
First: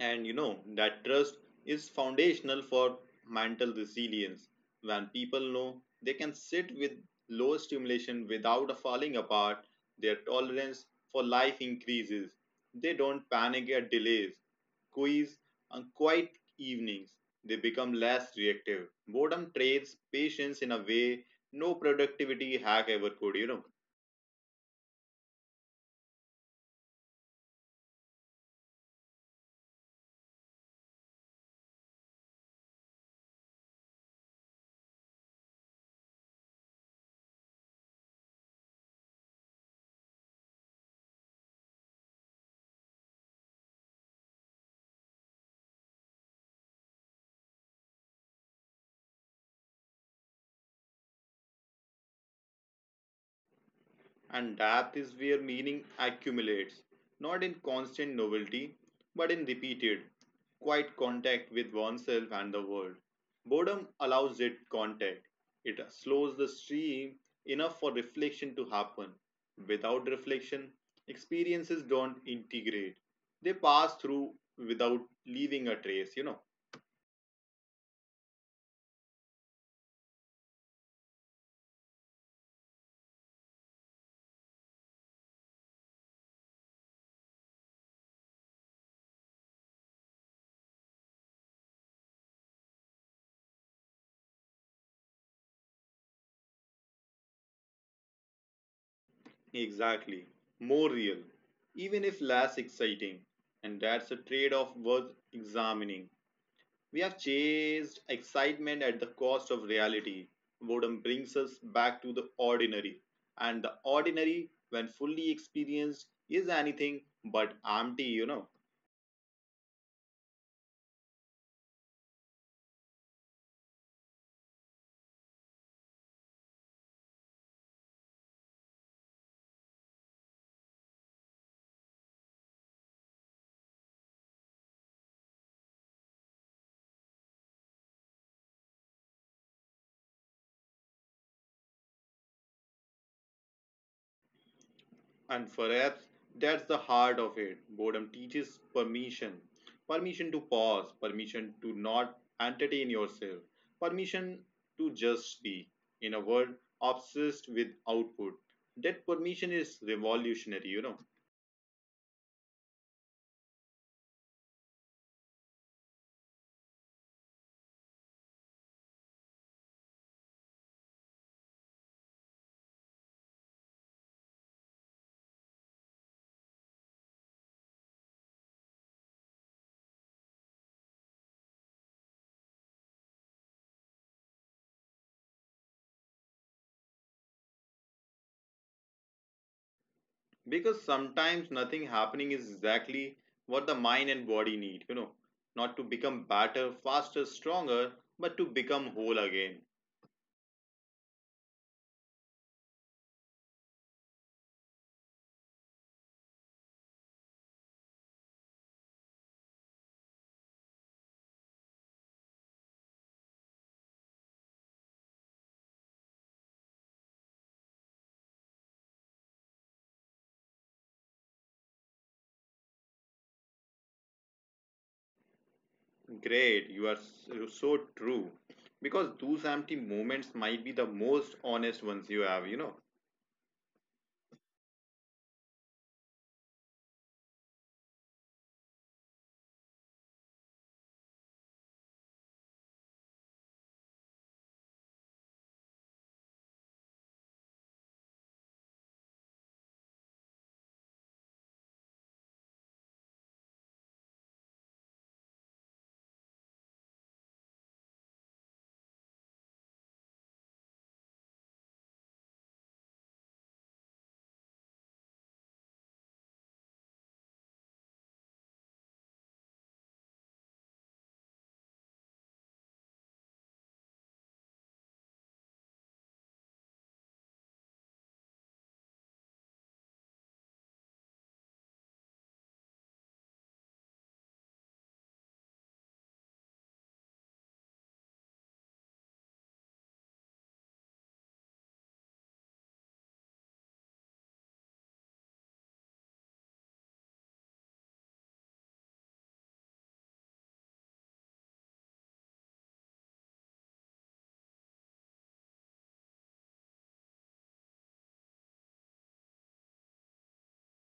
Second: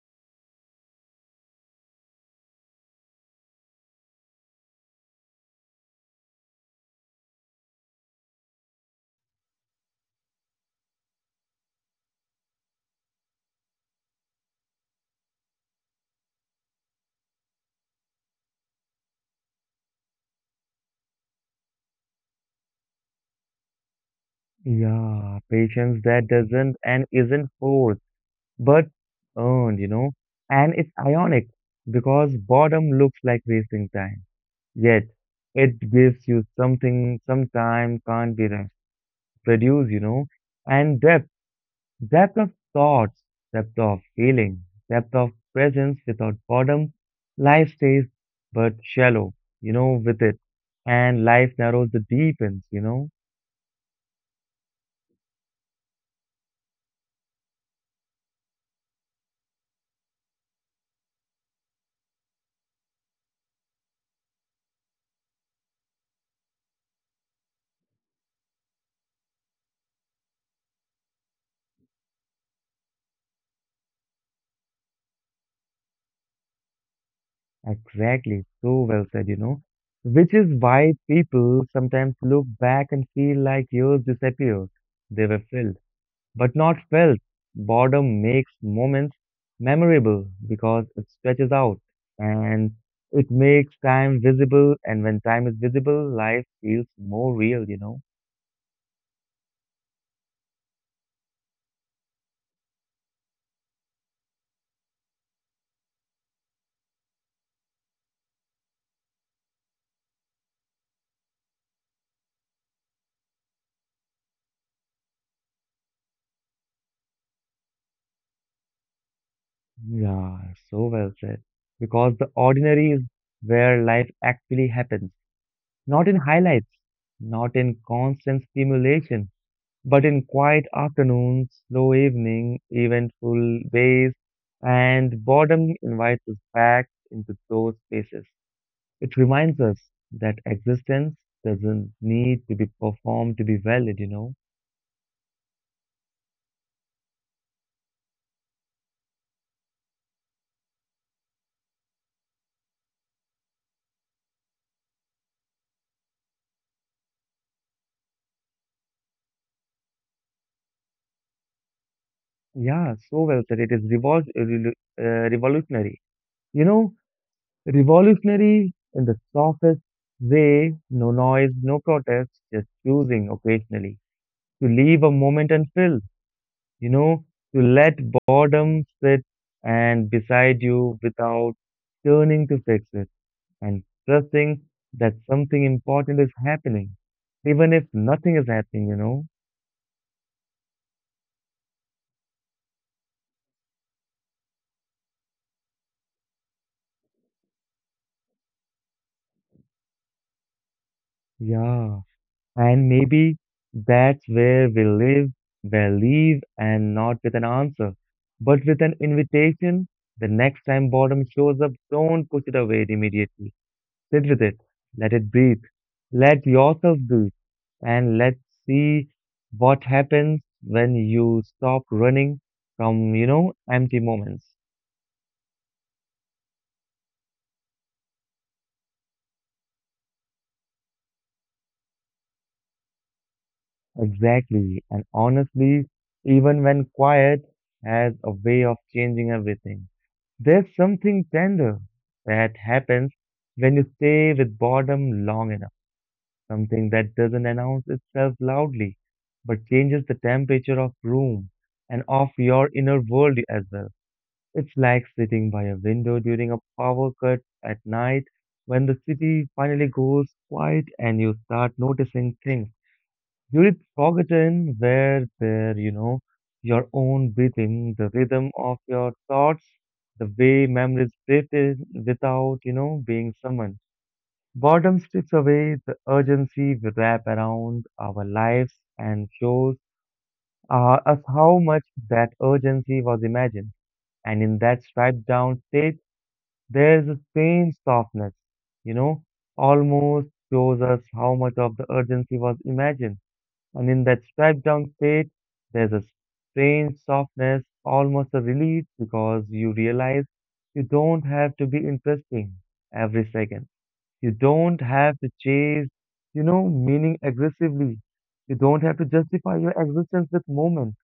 [SPEAKER 2] And you know, that trust is foundational for mental resilience. When people know they can sit with low stimulation without falling apart, their tolerance for life increases. They don't panic at delays, quiz, and quiet evenings. They become less reactive. Boredom trains patience in a way no productivity hack ever could, you know.
[SPEAKER 1] Yeah, patience that doesn't and isn't forced, but earned, you know. And it's ionic because boredom looks like wasting time, yet it gives you something sometime can't be re- produced, you know. And depth, depth of thoughts, depth of feeling, depth of presence without boredom, life stays but shallow, you know, with it. And life narrows the deepens, you know.
[SPEAKER 2] And depth is where meaning accumulates, not in constant novelty, but in repeated, quiet contact with oneself and the world. Boredom allows it contact. It slows the stream enough for reflection to happen. Without reflection, experiences don't integrate. They pass through without leaving a trace, you know.
[SPEAKER 1] Exactly, so well said, you know. Which is why people sometimes look back and feel like years disappeared. They were filled, but not felt. Boredom makes moments memorable because it stretches out and it makes time visible. And when time is visible, life feels more real, you know.
[SPEAKER 2] Exactly. More real, even if less exciting. And that's a trade off worth examining. We have chased excitement at the cost of reality. Boredom brings us back to the ordinary. And the ordinary, when fully experienced, is anything but empty, you know.
[SPEAKER 1] Yeah, so well said. Because the ordinary is where life actually happens, not in highlights, not in constant stimulation, but in quiet afternoons, slow evening, eventful ways, and boredom invites us back into those spaces. It reminds us that existence doesn't need to be performed to be valid, you know.
[SPEAKER 2] And perhaps that's the heart of it. Boredom teaches permission, permission to pause, permission to not entertain yourself, permission to just be. In a world obsessed with output, that permission is revolutionary, you know.
[SPEAKER 1] Yeah, so well said. It is revol- uh, revolu- uh, revolutionary. You know, revolutionary in the softest way, no noise, no protest, just choosing occasionally to leave a moment and feel, you know, to let boredom sit and beside you without turning to fix it, and trusting that something important is happening, even if nothing is happening, you know?
[SPEAKER 2] Because sometimes nothing happening is exactly what the mind and body need you know not to become better, faster, stronger, but to become whole again.
[SPEAKER 1] Yeah. And maybe that's where we live, where leave, and not with an answer, but with an invitation. The next time boredom shows up, don't push it away immediately. Sit with it, let it breathe, let yourself breathe, and let's see what happens when you stop running from, you know, empty moments.
[SPEAKER 2] Great, you are s- you're so true, because those empty moments might be the most honest ones you have you know
[SPEAKER 1] Exactly. And honestly, even when quiet has a way of changing everything, there's something tender that happens when you stay with boredom long enough, something that doesn't announce itself loudly, but changes the temperature of room and of your inner world as well. It's like sitting by a window during a power cut at night when the city finally goes quiet and you start noticing things you'd forgotten where there, you know, your own breathing, the rhythm of your thoughts, the way memories drift in without, you know, being summoned. Boredom strips away the urgency we wrap around our lives and shows uh, us how much that urgency was imagined. And in that stripped down state, there's a strange softness, you know, almost shows us how much of the urgency was imagined. And in that stripped down state, there's a strange softness, almost a relief, because you realize you don't have to be interesting every second. You don't have to chase, you know, meaning aggressively. You don't have to justify your existence with moment,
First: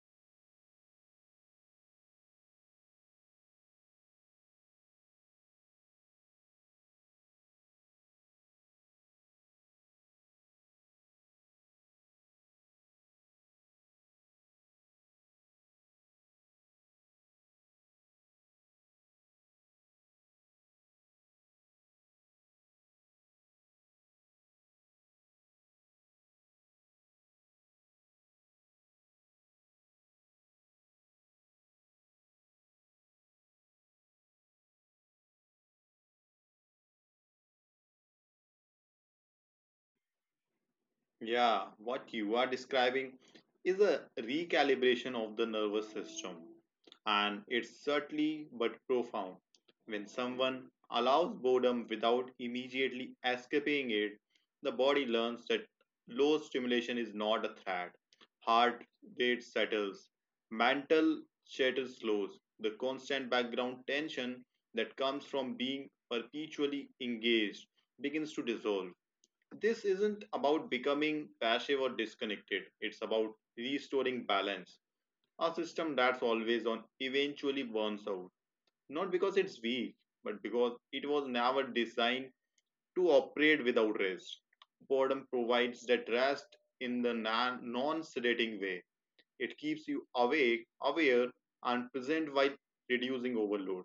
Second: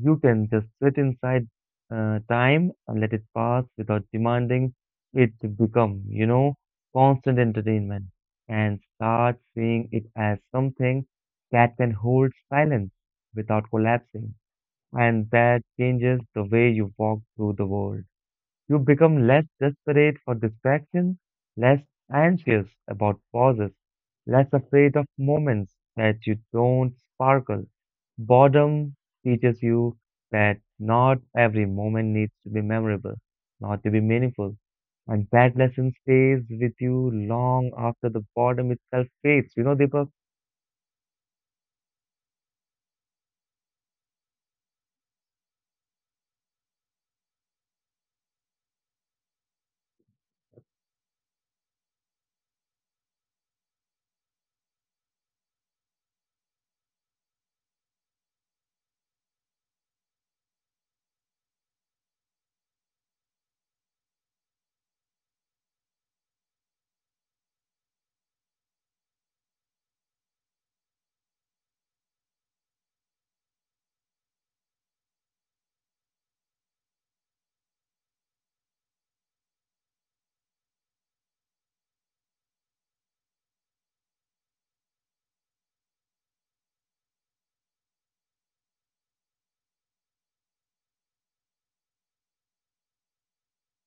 [SPEAKER 1] you can just sit inside uh, time and let it pass without demanding it to become, you know, constant entertainment, and start seeing it as something that can hold silence without collapsing. And that changes the way you walk through the world. You become less desperate for distraction, less anxious about pauses, less afraid of moments that you don't sparkle. Boredom teaches you that not every moment needs to be memorable, not to be meaningful. And that lesson stays with you long after the boredom itself fades. You know, Deepak?
[SPEAKER 2] Yeah, what you are describing is a recalibration of the nervous system, and it's certainly but profound. When someone allows boredom without immediately escaping it, the body learns that low stimulation is not a threat. Heart rate settles, mental chatter slows. The constant background tension that comes from being perpetually engaged begins to dissolve. This isn't about becoming passive or disconnected. It's about restoring balance. A system that's always on eventually burns out. Not because it's weak, but because it was never designed to operate without rest. Boredom provides that rest in the non sedating way. It keeps you awake, aware, and present while reducing overload.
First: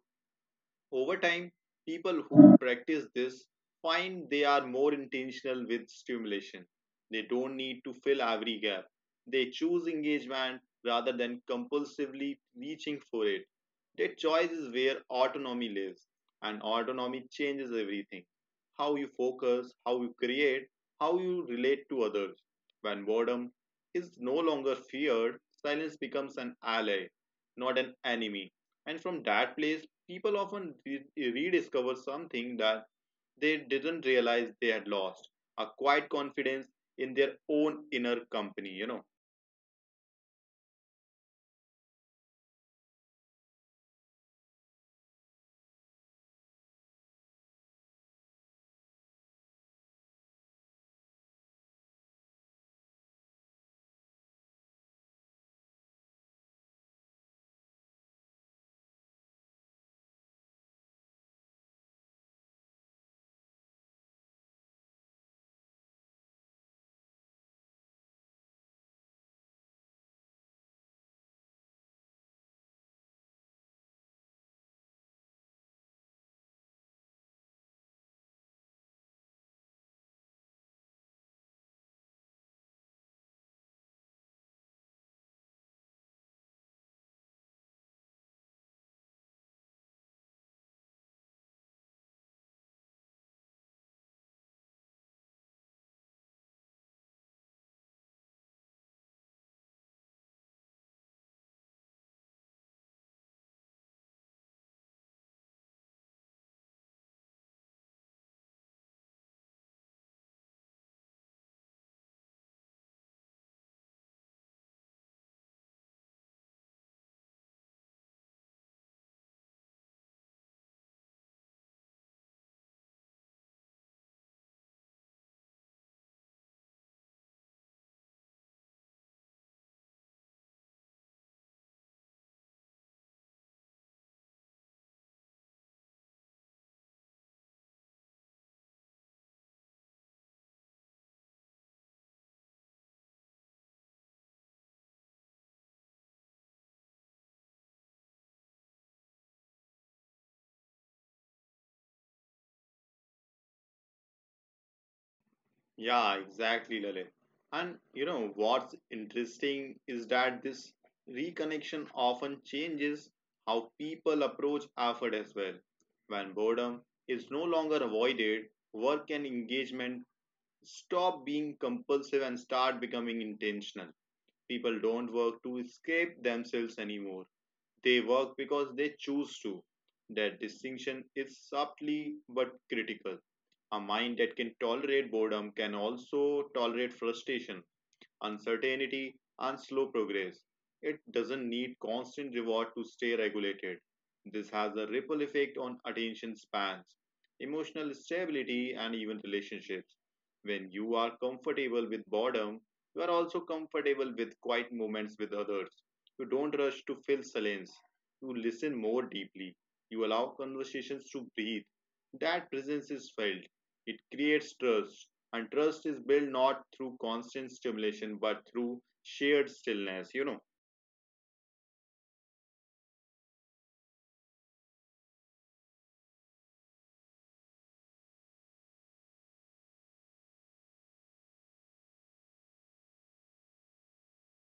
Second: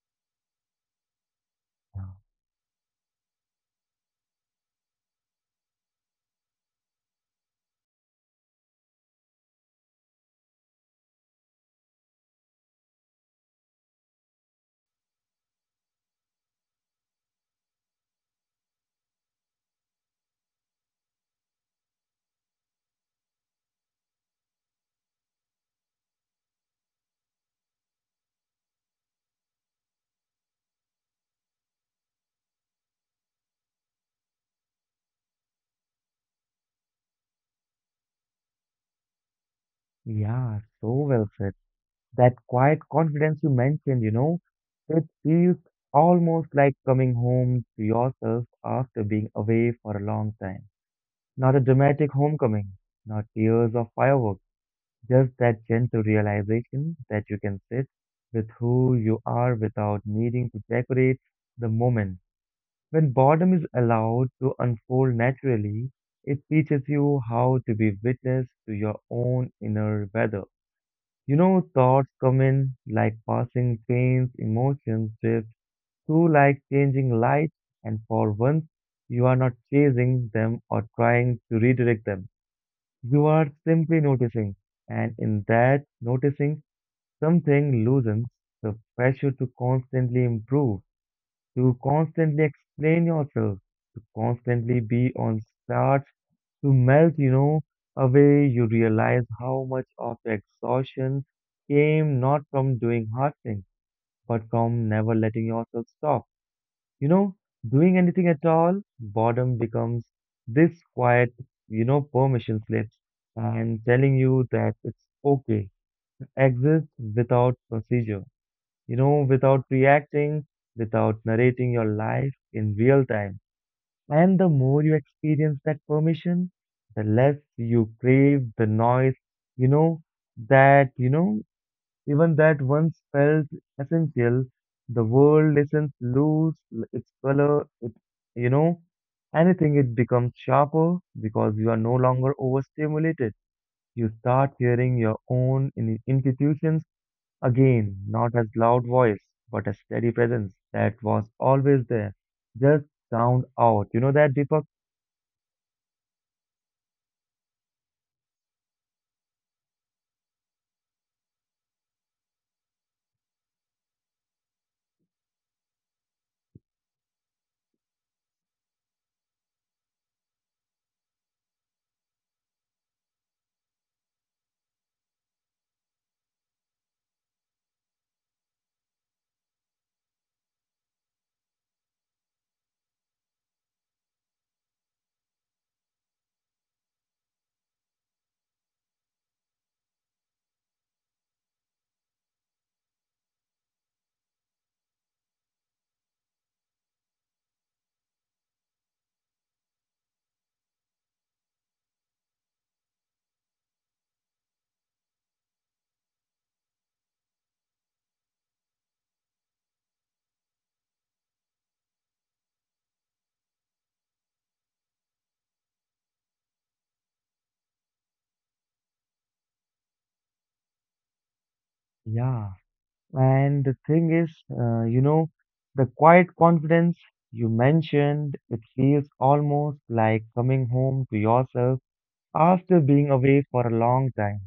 [SPEAKER 2] Over time, people who practice this find they are more intentional with stimulation. They don't need to fill every gap. They choose engagement rather than compulsively reaching for it. That choice is where autonomy lives, and autonomy changes everything: how you focus, how you create, how you relate to others. When boredom is no longer feared, silence becomes an ally, not an enemy. And from that place, people often re- rediscover something that they didn't realize they had lost, a quiet confidence in their own inner company you know
[SPEAKER 1] Yeah, so well said. That quiet confidence you mentioned, you know, it feels almost like coming home to yourself after being away for a long time. Not a dramatic homecoming, not tears or fireworks, just that gentle realization that you can sit with who you are without needing to decorate the moment. When boredom is allowed to unfold naturally, it teaches you how to be witness to your own inner weather. You know, thoughts come in like passing trains, emotions drift through like changing lights, and for once, you are not chasing them or trying to redirect them. You are simply noticing, and in that noticing, something loosens, the pressure to constantly improve, to constantly explain yourself, to constantly be on starts to melt, you know, away. You realize how much of the exhaustion came not from doing hard things, but from never letting yourself stop. You know, doing anything at all, boredom becomes this quiet, you know, permission slips and telling you that it's okay. Exist without procedure you know, without reacting, without narrating your life in real time. And the more you experience that permission, the less you crave the noise, you know, that, you know, even that once felt essential. The world listens, lose its color, it, you know, anything, it becomes sharper because you are no longer overstimulated. You start hearing your own in- intuitions again, not as loud voice, but a steady presence that was always there, just sound out. You know that, Deepak?
[SPEAKER 2] yeah, exactly, Lalit. And, you know, what's interesting is that this reconnection often changes how people approach effort as well. When boredom is no longer avoided, work and engagement stop being compulsive and start becoming intentional. People don't work to escape themselves anymore. They work because they choose to. That distinction is subtly but critical. A mind that can tolerate boredom can also tolerate frustration, uncertainty, and slow progress. It doesn't need constant reward to stay regulated. This has a ripple effect on attention spans, emotional stability, and even relationships. When you are comfortable with boredom, you are also comfortable with quiet moments with others. You don't rush to fill silence. You listen more deeply. You allow conversations to breathe. That presence is felt. It creates trust. And trust is built not through constant stimulation, but through shared stillness. You know,
[SPEAKER 1] Yeah. And the thing is, uh, you know, the quiet confidence you mentioned, it feels almost like coming home to yourself after being away for a long time.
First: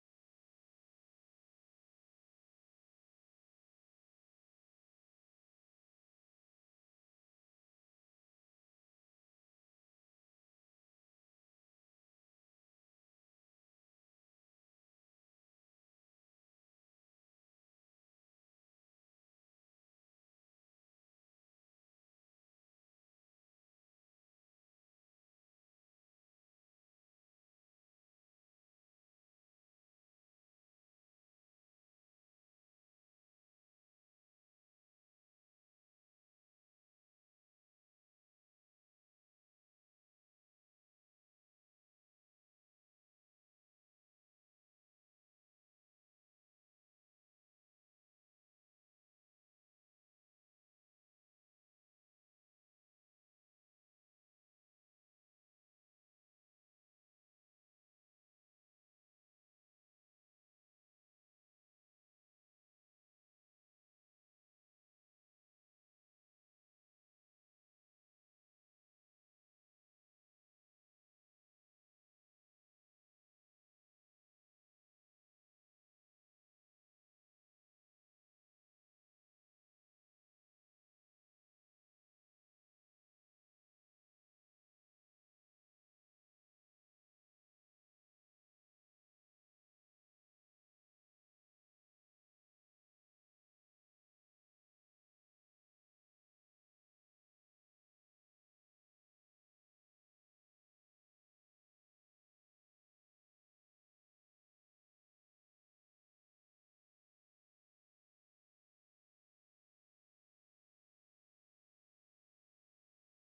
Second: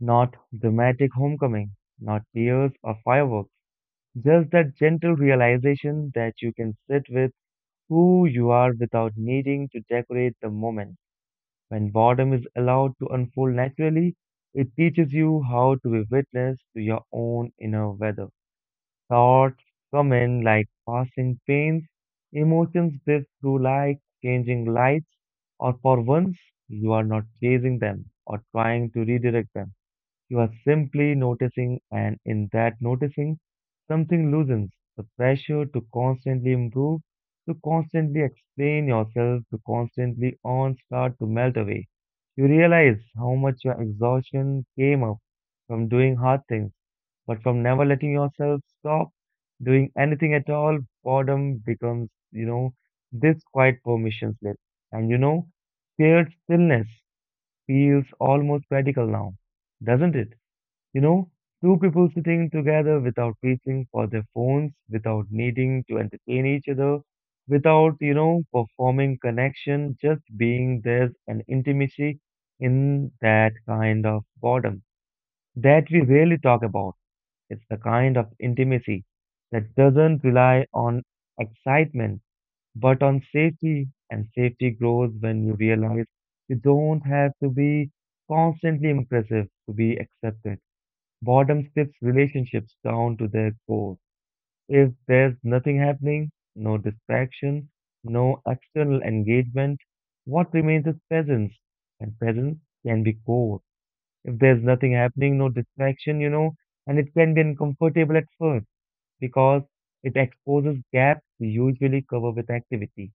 [SPEAKER 1] Not dramatic homecoming, not tears or fireworks, just that gentle realization that you can sit with who you are without needing to decorate the moment. When boredom is allowed to unfold naturally, it teaches you how to be witness to your own inner weather. Thoughts come in like passing pains, emotions drift through like changing lights, or for once, you are not chasing them or trying to redirect them. You are simply noticing, and in that noticing, something loosens the pressure to constantly improve, to constantly explain yourself, to constantly on start to melt away. You realize how much your exhaustion came up from doing hard things, but from never letting yourself stop doing anything at all, boredom becomes, you know, this quiet permission slip. And you know, Shared stillness feels almost radical now, doesn't it? You know, Two people sitting together without reaching for their phones, without needing to entertain each other, without, you know, performing connection, just being there's an intimacy in that kind of boredom that we rarely talk about. It's the kind of intimacy that doesn't rely on excitement, but on safety. And safety grows when you realize you don't have to be constantly impressive to be accepted. Boredom strips relationships down to their core. If there's nothing happening, no distraction, no external engagement, what remains is presence. And presence can be core. If there's nothing happening, no distraction, you know, and it can be uncomfortable at first because it exposes gaps we usually cover with activity.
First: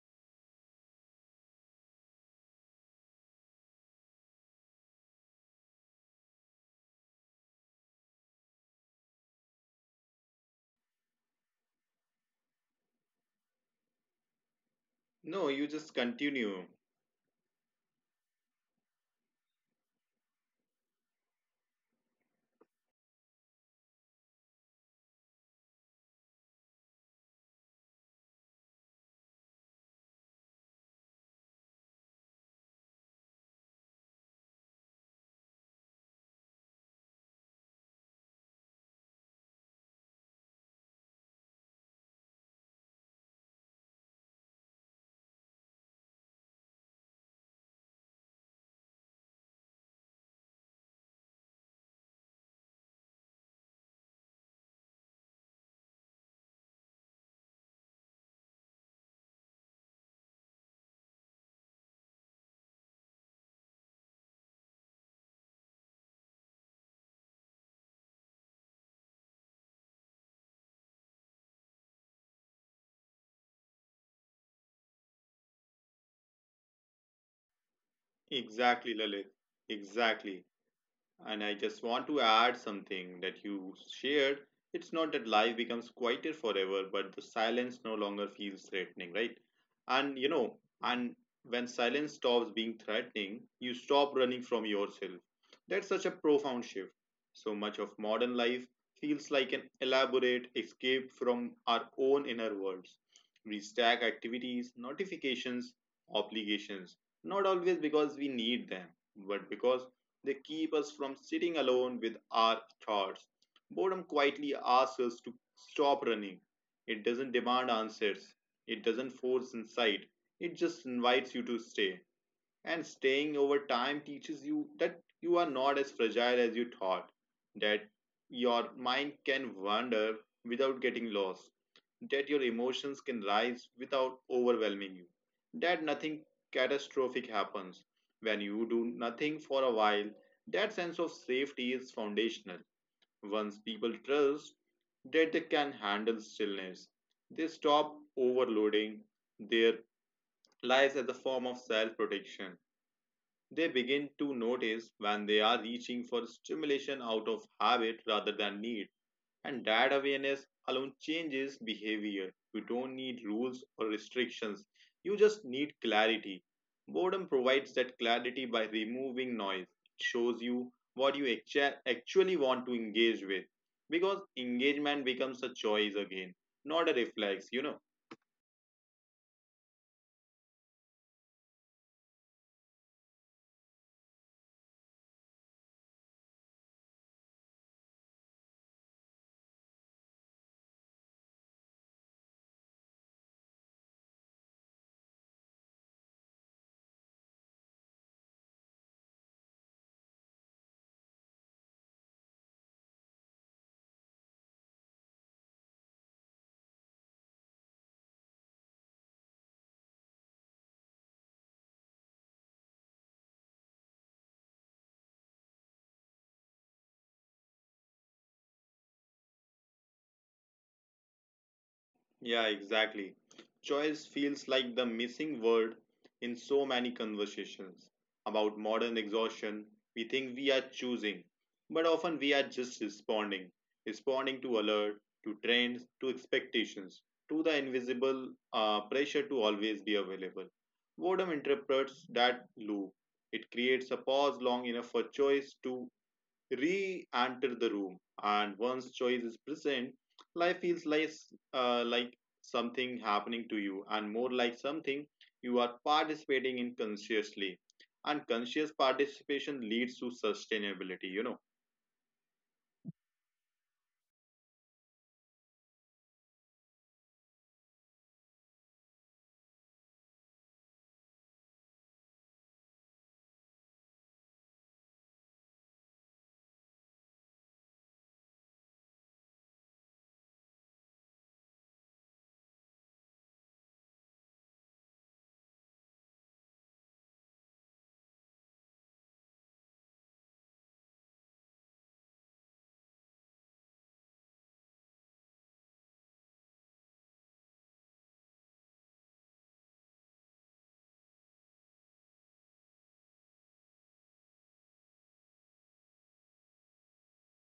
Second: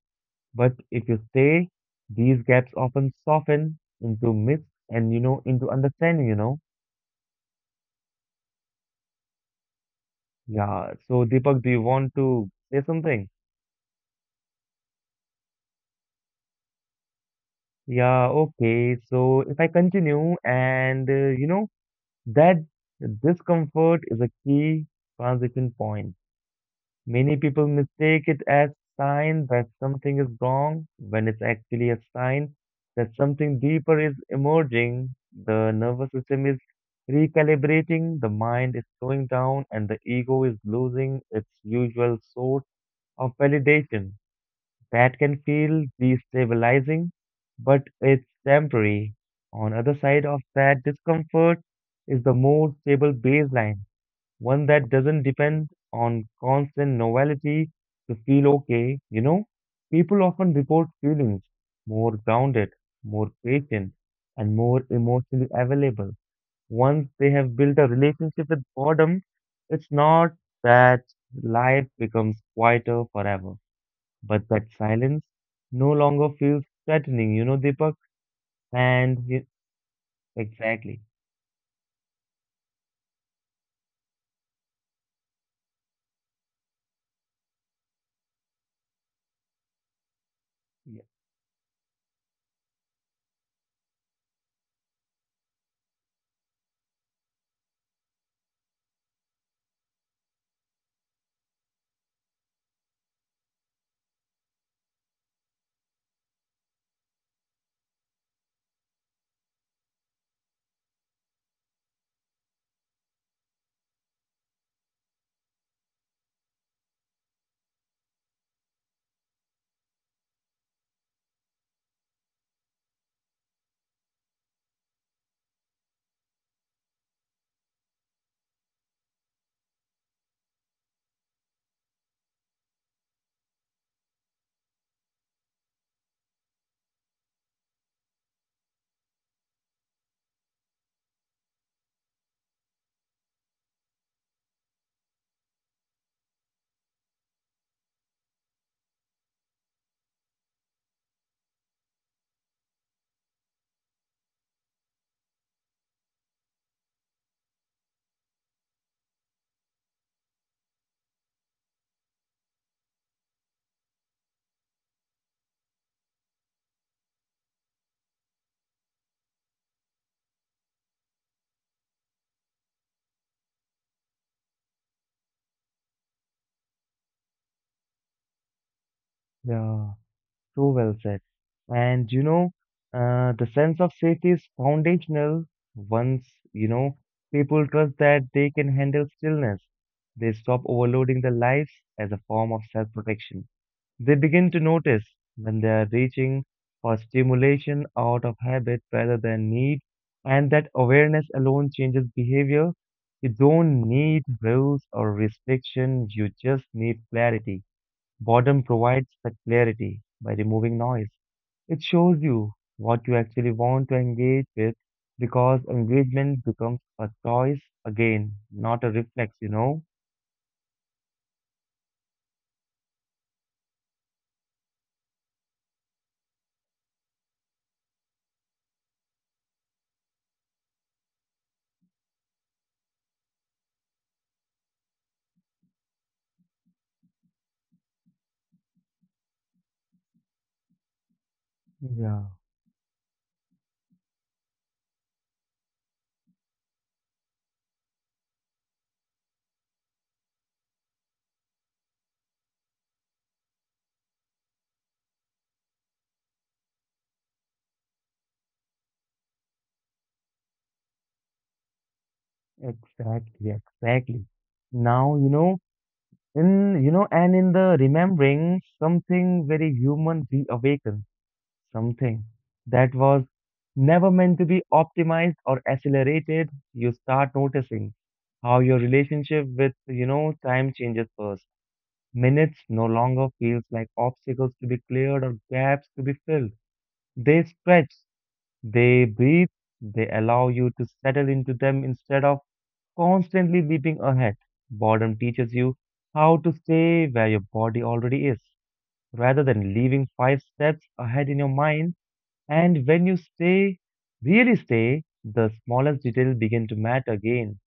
[SPEAKER 1] But if you stay, these gaps often soften into myths and, you know, into understanding, you know. Yeah, so Deepak, do you want to say something?
[SPEAKER 2] no, you just continue.
[SPEAKER 1] Yeah, okay. So if I continue, and uh, you know, that discomfort is a key transition point. Many people mistake it as sign that something is wrong when it's actually a sign that something deeper is emerging. The nervous system is recalibrating, the mind is slowing down, and the ego is losing its usual source of validation. That can feel destabilizing, but it's temporary. On other side of that discomfort is the more stable baseline, one that doesn't depend on constant novelty to feel okay. You know, people often report feelings more grounded, more patient, and more emotionally available. Once they have built a relationship with boredom, it's not that life becomes quieter forever. But that silence no longer feels threatening, you know, Deepak?
[SPEAKER 2] Exactly,
[SPEAKER 1] And
[SPEAKER 2] Lalit.
[SPEAKER 1] y-
[SPEAKER 2] Exactly.
[SPEAKER 1] exactly.
[SPEAKER 2] And I just want to add something that you shared. It's not that life becomes quieter forever, but the silence no longer feels threatening, right? And you know,
[SPEAKER 1] Y-
[SPEAKER 2] and when silence stops being threatening, you stop running from yourself. That's such a profound shift. So much of modern life feels like an elaborate escape from our own inner worlds. We stack activities, notifications, obligations, not always because we need them, but because they keep us from sitting alone with our thoughts. Boredom quietly asks us to stop running. It doesn't demand answers, it doesn't force insight, it just invites you to stay. And staying over time teaches you that you are not as fragile as you thought, that your mind can wander without getting lost, that your emotions can rise without overwhelming you, that nothing catastrophic happens. When you do nothing for a while, that sense of safety is foundational. Once people trust that they can handle stillness, they stop overloading their lives as a form of self protection. They begin to notice when they are reaching for stimulation out of habit rather than need, and that awareness alone changes behavior. You don't need rules or restrictions, you just need clarity. Boredom provides that clarity by removing noise. It shows you what you actua- actually want to engage with because engagement becomes a choice again, not a reflex, you know.
[SPEAKER 1] Yeah, so well said. And you know, uh, the sense of safety is foundational. Once, you know, people trust that they can handle stillness, they stop overloading their lives as a form of self protection. They begin to notice when they are reaching for stimulation out of habit rather than need, and that awareness alone changes behavior. You don't need rules or restriction, you just need clarity. Boredom provides that clarity by removing noise. It shows you what you actually want to engage with because engagement becomes a choice again, not a reflex, you know?
[SPEAKER 2] Yeah, exactly. Choice feels like the missing word in so many conversations about modern exhaustion. We think we are choosing, but often we are just responding. Responding to alert, to trends, to expectations, to the invisible uh, pressure to always be available. Boredom interrupts
[SPEAKER 1] Yeah,
[SPEAKER 2] that loop. It creates a pause long enough for choice to re enter the room, and once choice is present, life feels like uh, like something happening to you and more like something you are participating in consciously. And conscious participation leads to sustainability, you know.
[SPEAKER 1] exactly, exactly. Now, you know, In, you know, and in the remembering, something very human reawakens, something that was never meant to be optimized or accelerated. You start noticing how your relationship with, you know, time changes first. Minutes no longer feels like obstacles to be cleared or gaps to be filled. They stretch, they breathe, they allow you to settle into them instead of constantly leaping ahead. Boredom teaches you how to stay where your body already is, rather than leaving five steps ahead in your mind. And when you stay, really stay, the smallest detail begin to matter again.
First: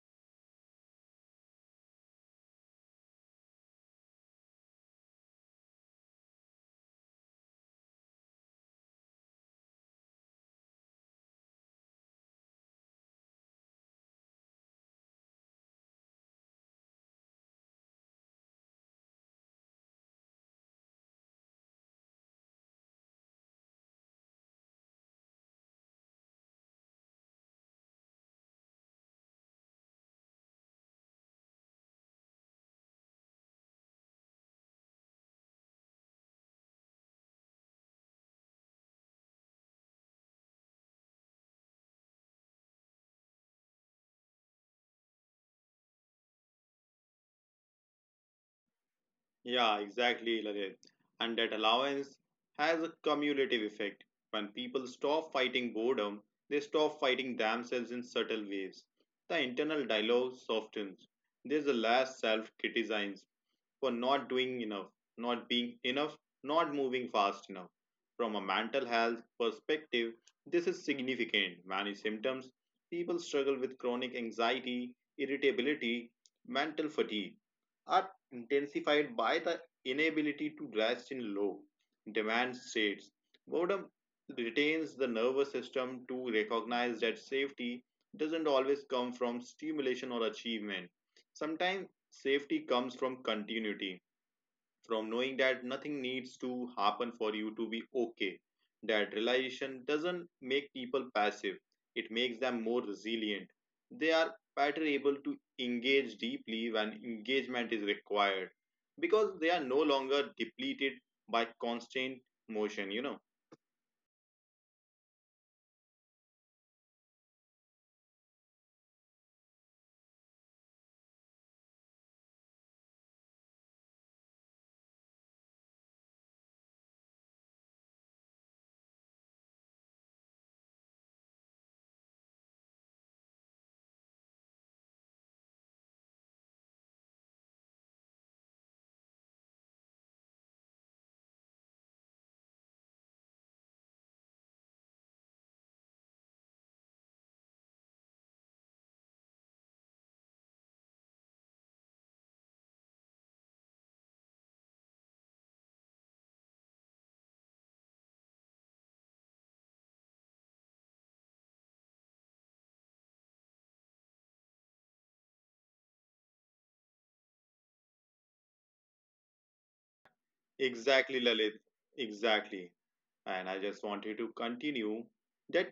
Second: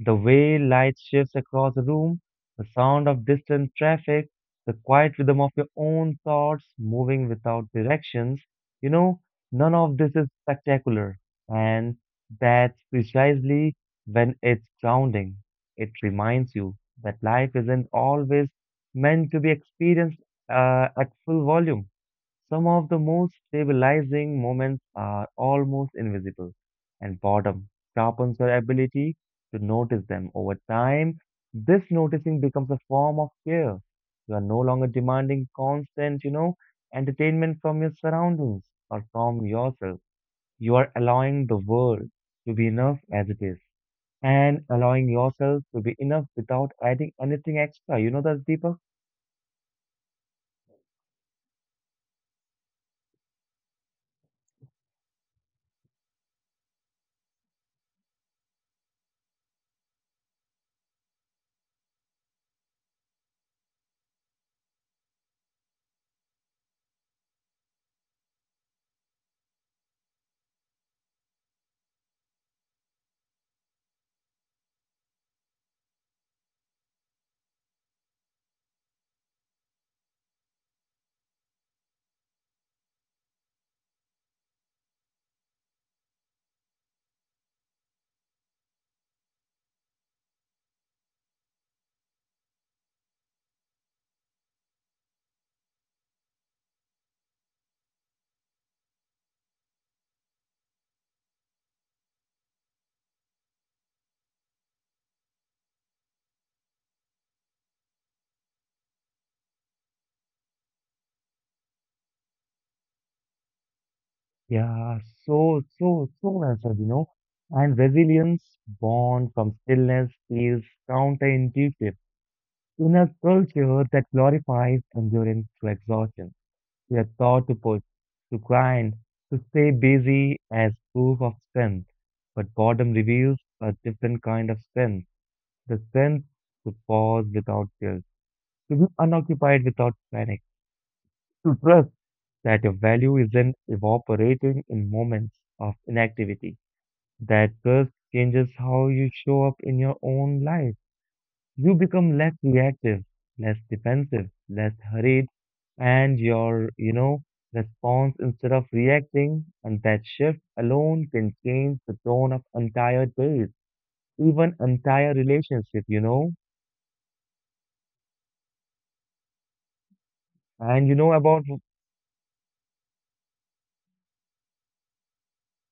[SPEAKER 1] The way light shifts across the room, the sound of distant traffic, the quiet rhythm of your own thoughts moving without directions, you know, none of this is spectacular. And that's precisely when it's grounding. It reminds you that life isn't always meant to be experienced uh, at full volume. Some of the most stabilizing moments are almost invisible, and boredom sharpens your ability to notice them over time. This noticing becomes a form of care. You are no longer demanding constant, you know, entertainment from your surroundings or from yourself. You are allowing the world to be enough as it is and allowing yourself to be enough without adding anything extra. You know that, Deepak?
[SPEAKER 2] Yeah, exactly, Lalit. And that allowance has a cumulative effect. When people stop fighting boredom, they stop fighting themselves in subtle ways. The internal dialogue softens. There's a less self criticism for not doing enough, not being enough, not moving fast enough. From a mental health perspective, this is significant. Many symptoms people struggle with chronic anxiety, irritability, mental fatigue are intensified by the inability to rest in low demand states. Boredom retains the nervous system to recognize that safety doesn't always come from stimulation or achievement. Sometimes safety comes from continuity, from knowing that nothing needs to happen for you to be okay. That realization doesn't make people passive, it makes them more resilient. They are better able to engage deeply when engagement is required because they are no longer depleted by constant motion, you know.
[SPEAKER 1] Yeah, so, so, so well said, you know. And resilience born from stillness is counterintuitive. In a culture that glorifies endurance to exhaustion, we are taught to push, to grind, to stay busy as proof of strength. But boredom reveals a different kind of strength, the strength to pause without guilt, to be unoccupied without panic, to trust that your value isn't evaporating in moments of inactivity. That curse changes how you show up in your own life. You become less reactive, less defensive, less hurried, and your, you know, response instead of reacting. And that shift alone can change the tone of entire days, even entire relationship, you know. And you know
[SPEAKER 2] Exactly,
[SPEAKER 1] about,
[SPEAKER 2] Lalit. Exactly. And I just wanted to continue that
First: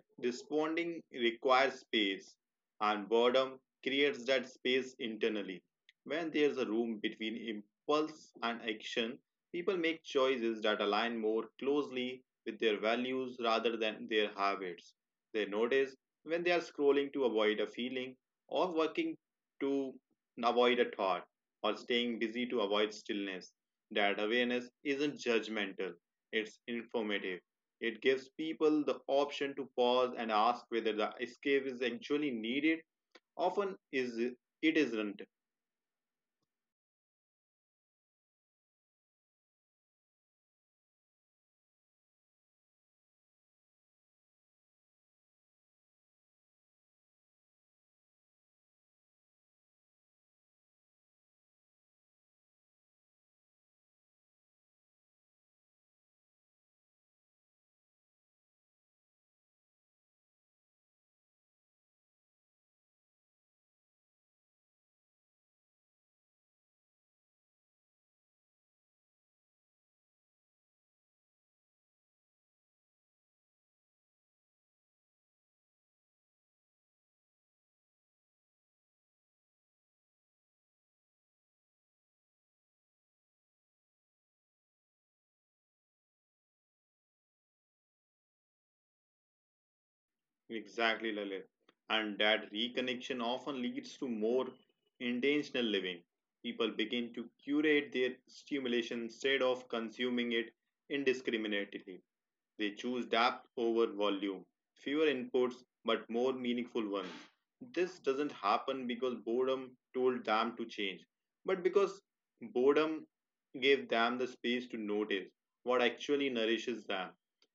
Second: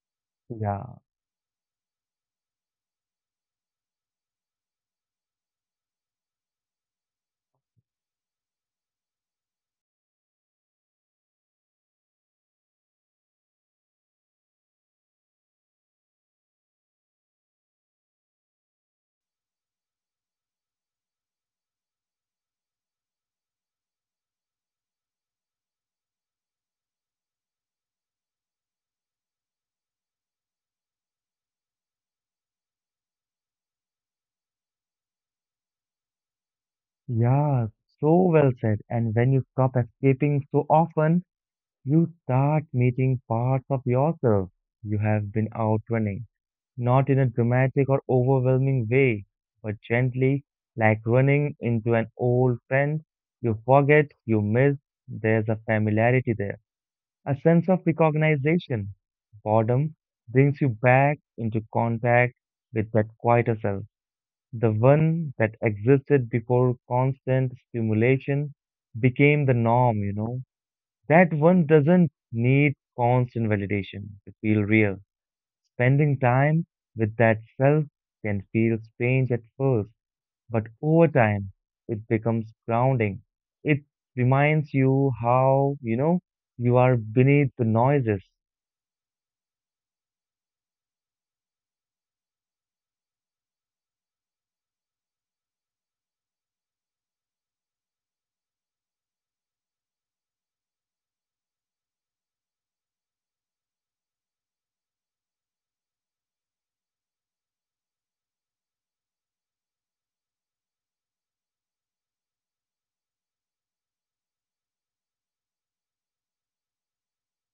[SPEAKER 1] yeah,
[SPEAKER 2] responding requires space, and boredom creates that space internally. When there's a room between impulse and action, people make choices that align more closely with their values rather than their habits. They notice when they are scrolling to avoid a feeling, or working to avoid a thought, or staying busy to avoid stillness. That awareness isn't judgmental, it's informative. It gives people the option to pause and ask whether the escape is actually needed. Often is it isn't.
[SPEAKER 1] yeah, so well said. And when you stop escaping so often, you start meeting parts of yourself you have been out running not in a dramatic or overwhelming way, but gently, like running into an old friend you forget, you miss. There's a familiarity there, a sense of recognition. Boredom brings you back into contact with that quieter self, the one that existed before constant stimulation became the norm, you know. That one doesn't need constant validation to feel real. Spending time with that self can feel strange at first, but over time it becomes grounding. It reminds you how, you know, you are beneath the noises,
[SPEAKER 2] Exactly, Lalit. And that reconnection often leads to more intentional living. People begin to curate their stimulation instead of consuming it indiscriminately. They choose depth over volume, fewer inputs but more meaningful ones. This doesn't happen because boredom told them to change, but because boredom gave them the space to notice what actually nourishes them.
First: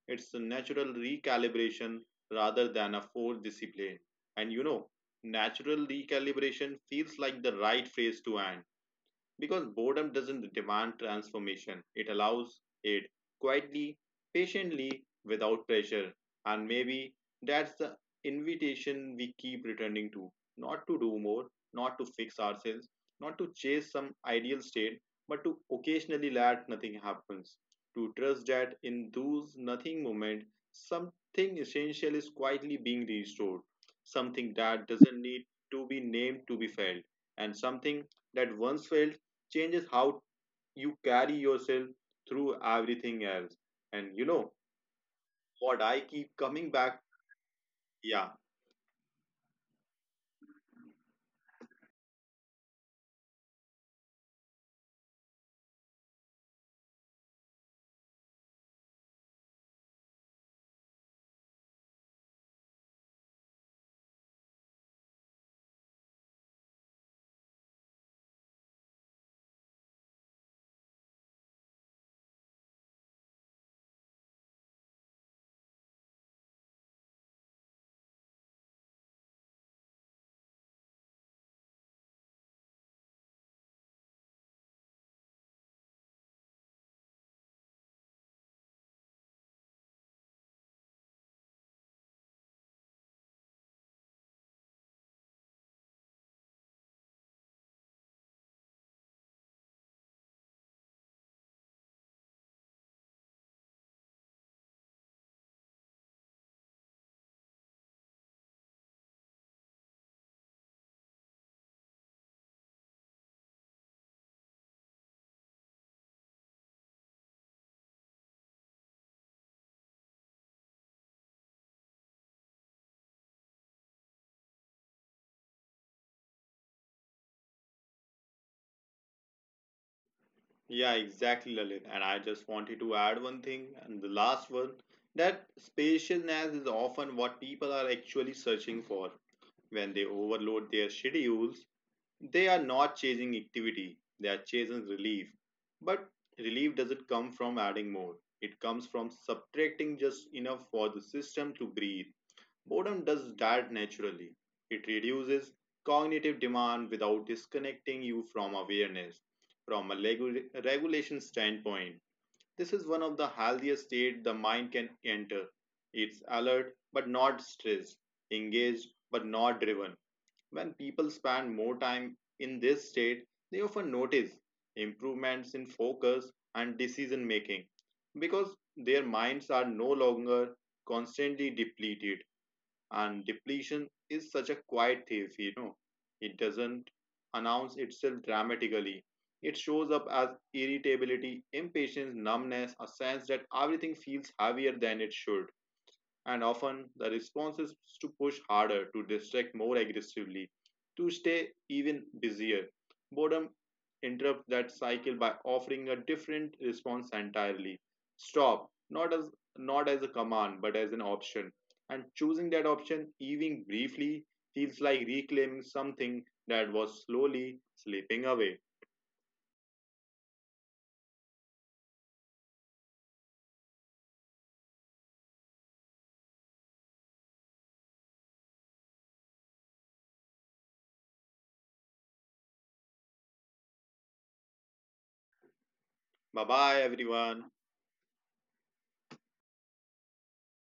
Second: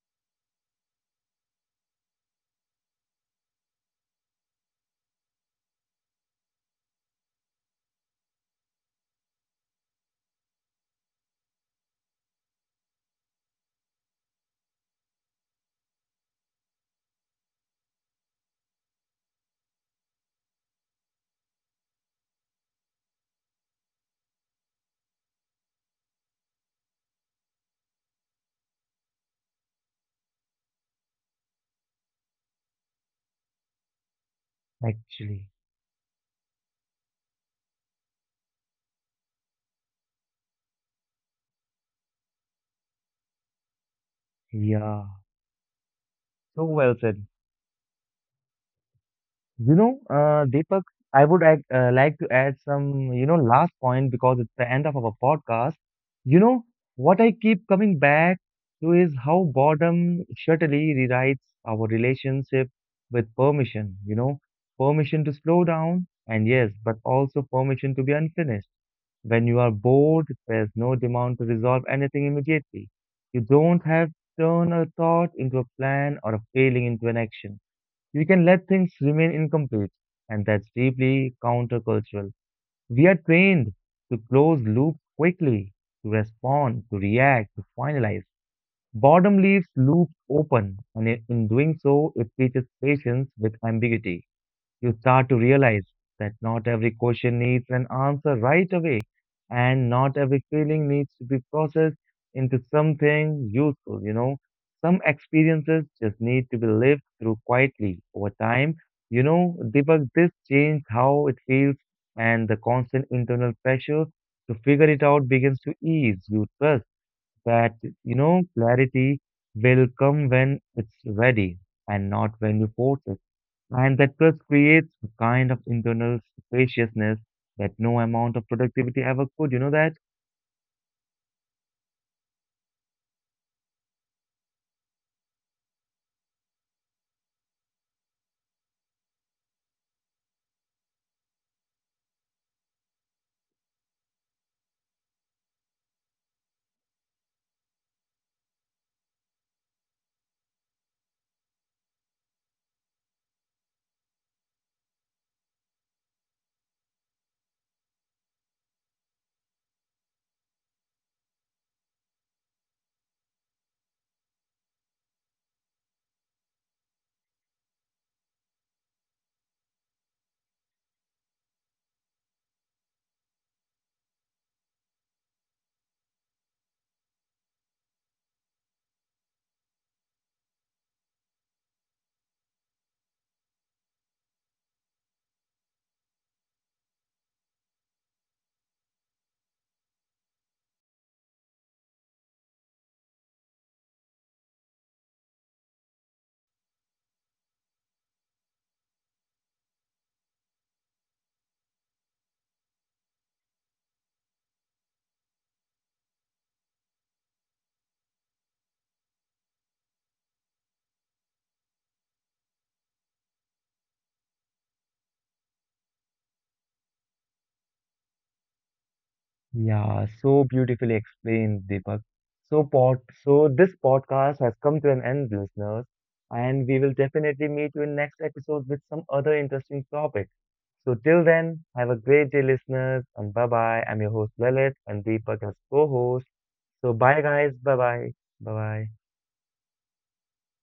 [SPEAKER 2] It's a natural recalibration rather than a forced discipline. And you know, natural recalibration feels like the right phrase to end, because boredom doesn't demand transformation, it allows it quietly, patiently, without pressure. And maybe that's the invitation we keep returning to: not to do more, not to fix ourselves, not to chase some ideal state, but to occasionally let nothing happens. To trust that in those nothing moment, something essential is quietly being restored, something that doesn't need
[SPEAKER 1] actually.
[SPEAKER 2] to be named to be felt, and something that once felt changes how you carry yourself through everything else. And, you know,
[SPEAKER 1] Yeah,
[SPEAKER 2] what I keep
[SPEAKER 1] so
[SPEAKER 2] coming
[SPEAKER 1] well
[SPEAKER 2] back?
[SPEAKER 1] said.
[SPEAKER 2] Yeah,
[SPEAKER 1] You know, uh, Deepak, I would add, uh, like to add some, you know, last point because it's the end of our podcast. You know, what I keep coming back to is how boredom subtly rewrites our relationship with permission, you know, permission to slow down, and yes, but also permission to be unfinished. When you are bored, there's no demand to resolve anything immediately. You don't have to turn a thought into a plan or a feeling into an action. You can let things remain incomplete, and that's deeply countercultural. We are trained to close loops quickly, to respond, to react, to finalize. Boredom leaves loops open, and in in doing so, it teaches patience with ambiguity. You start to realize that not every question needs an answer right away, and not every feeling needs to be processed into something useful, you know. Some experiences just need to be lived through quietly over time. You know, Deepak, this changes how it feels, and the constant internal pressure to figure it out begins to ease. You trust that, you know, clarity will come when it's ready and not when you force it. And that trust creates a kind of internal spaciousness that no amount of productivity ever could. You know that?
[SPEAKER 2] yeah, exactly, Lalit. And I just wanted to add one thing, and the last one, that spaciousness is often what people are actually searching for. When they overload their schedules, they are not chasing activity, they are chasing relief. But relief doesn't come from adding more, it comes from subtracting just enough for the system to breathe. Boredom does that naturally. It reduces cognitive demand without disconnecting you from awareness. From a legu- regulation standpoint, this is one of the healthiest states the mind can enter. It's alert but not stressed, engaged but not driven. When people spend more time in this state, they often notice improvements in focus and decision making because their minds are no longer constantly depleted, and depletion is such a quiet thief you know It doesn't announce itself dramatically, it shows up as irritability, impatience, numbness, a sense that everything feels heavier than it should, and often the response is to push harder, to distract more aggressively, to stay even busier. Boredom interrupts that cycle by offering a different response entirely. Stop, not as not as a command, but as an option. And choosing that option, even briefly, feels like reclaiming something that was slowly slipping away.
[SPEAKER 1] Yeah, so beautifully explained, Deepak. So pod, so this podcast has come to an end, listeners, and we will definitely meet you in next episode with some other interesting topic. So till then, have a great day, listeners, and bye bye. I'm your host Lalit, and Deepak as co-host.
[SPEAKER 2] Bye bye,
[SPEAKER 1] So bye,
[SPEAKER 2] everyone.
[SPEAKER 1] guys. Bye bye. Bye bye.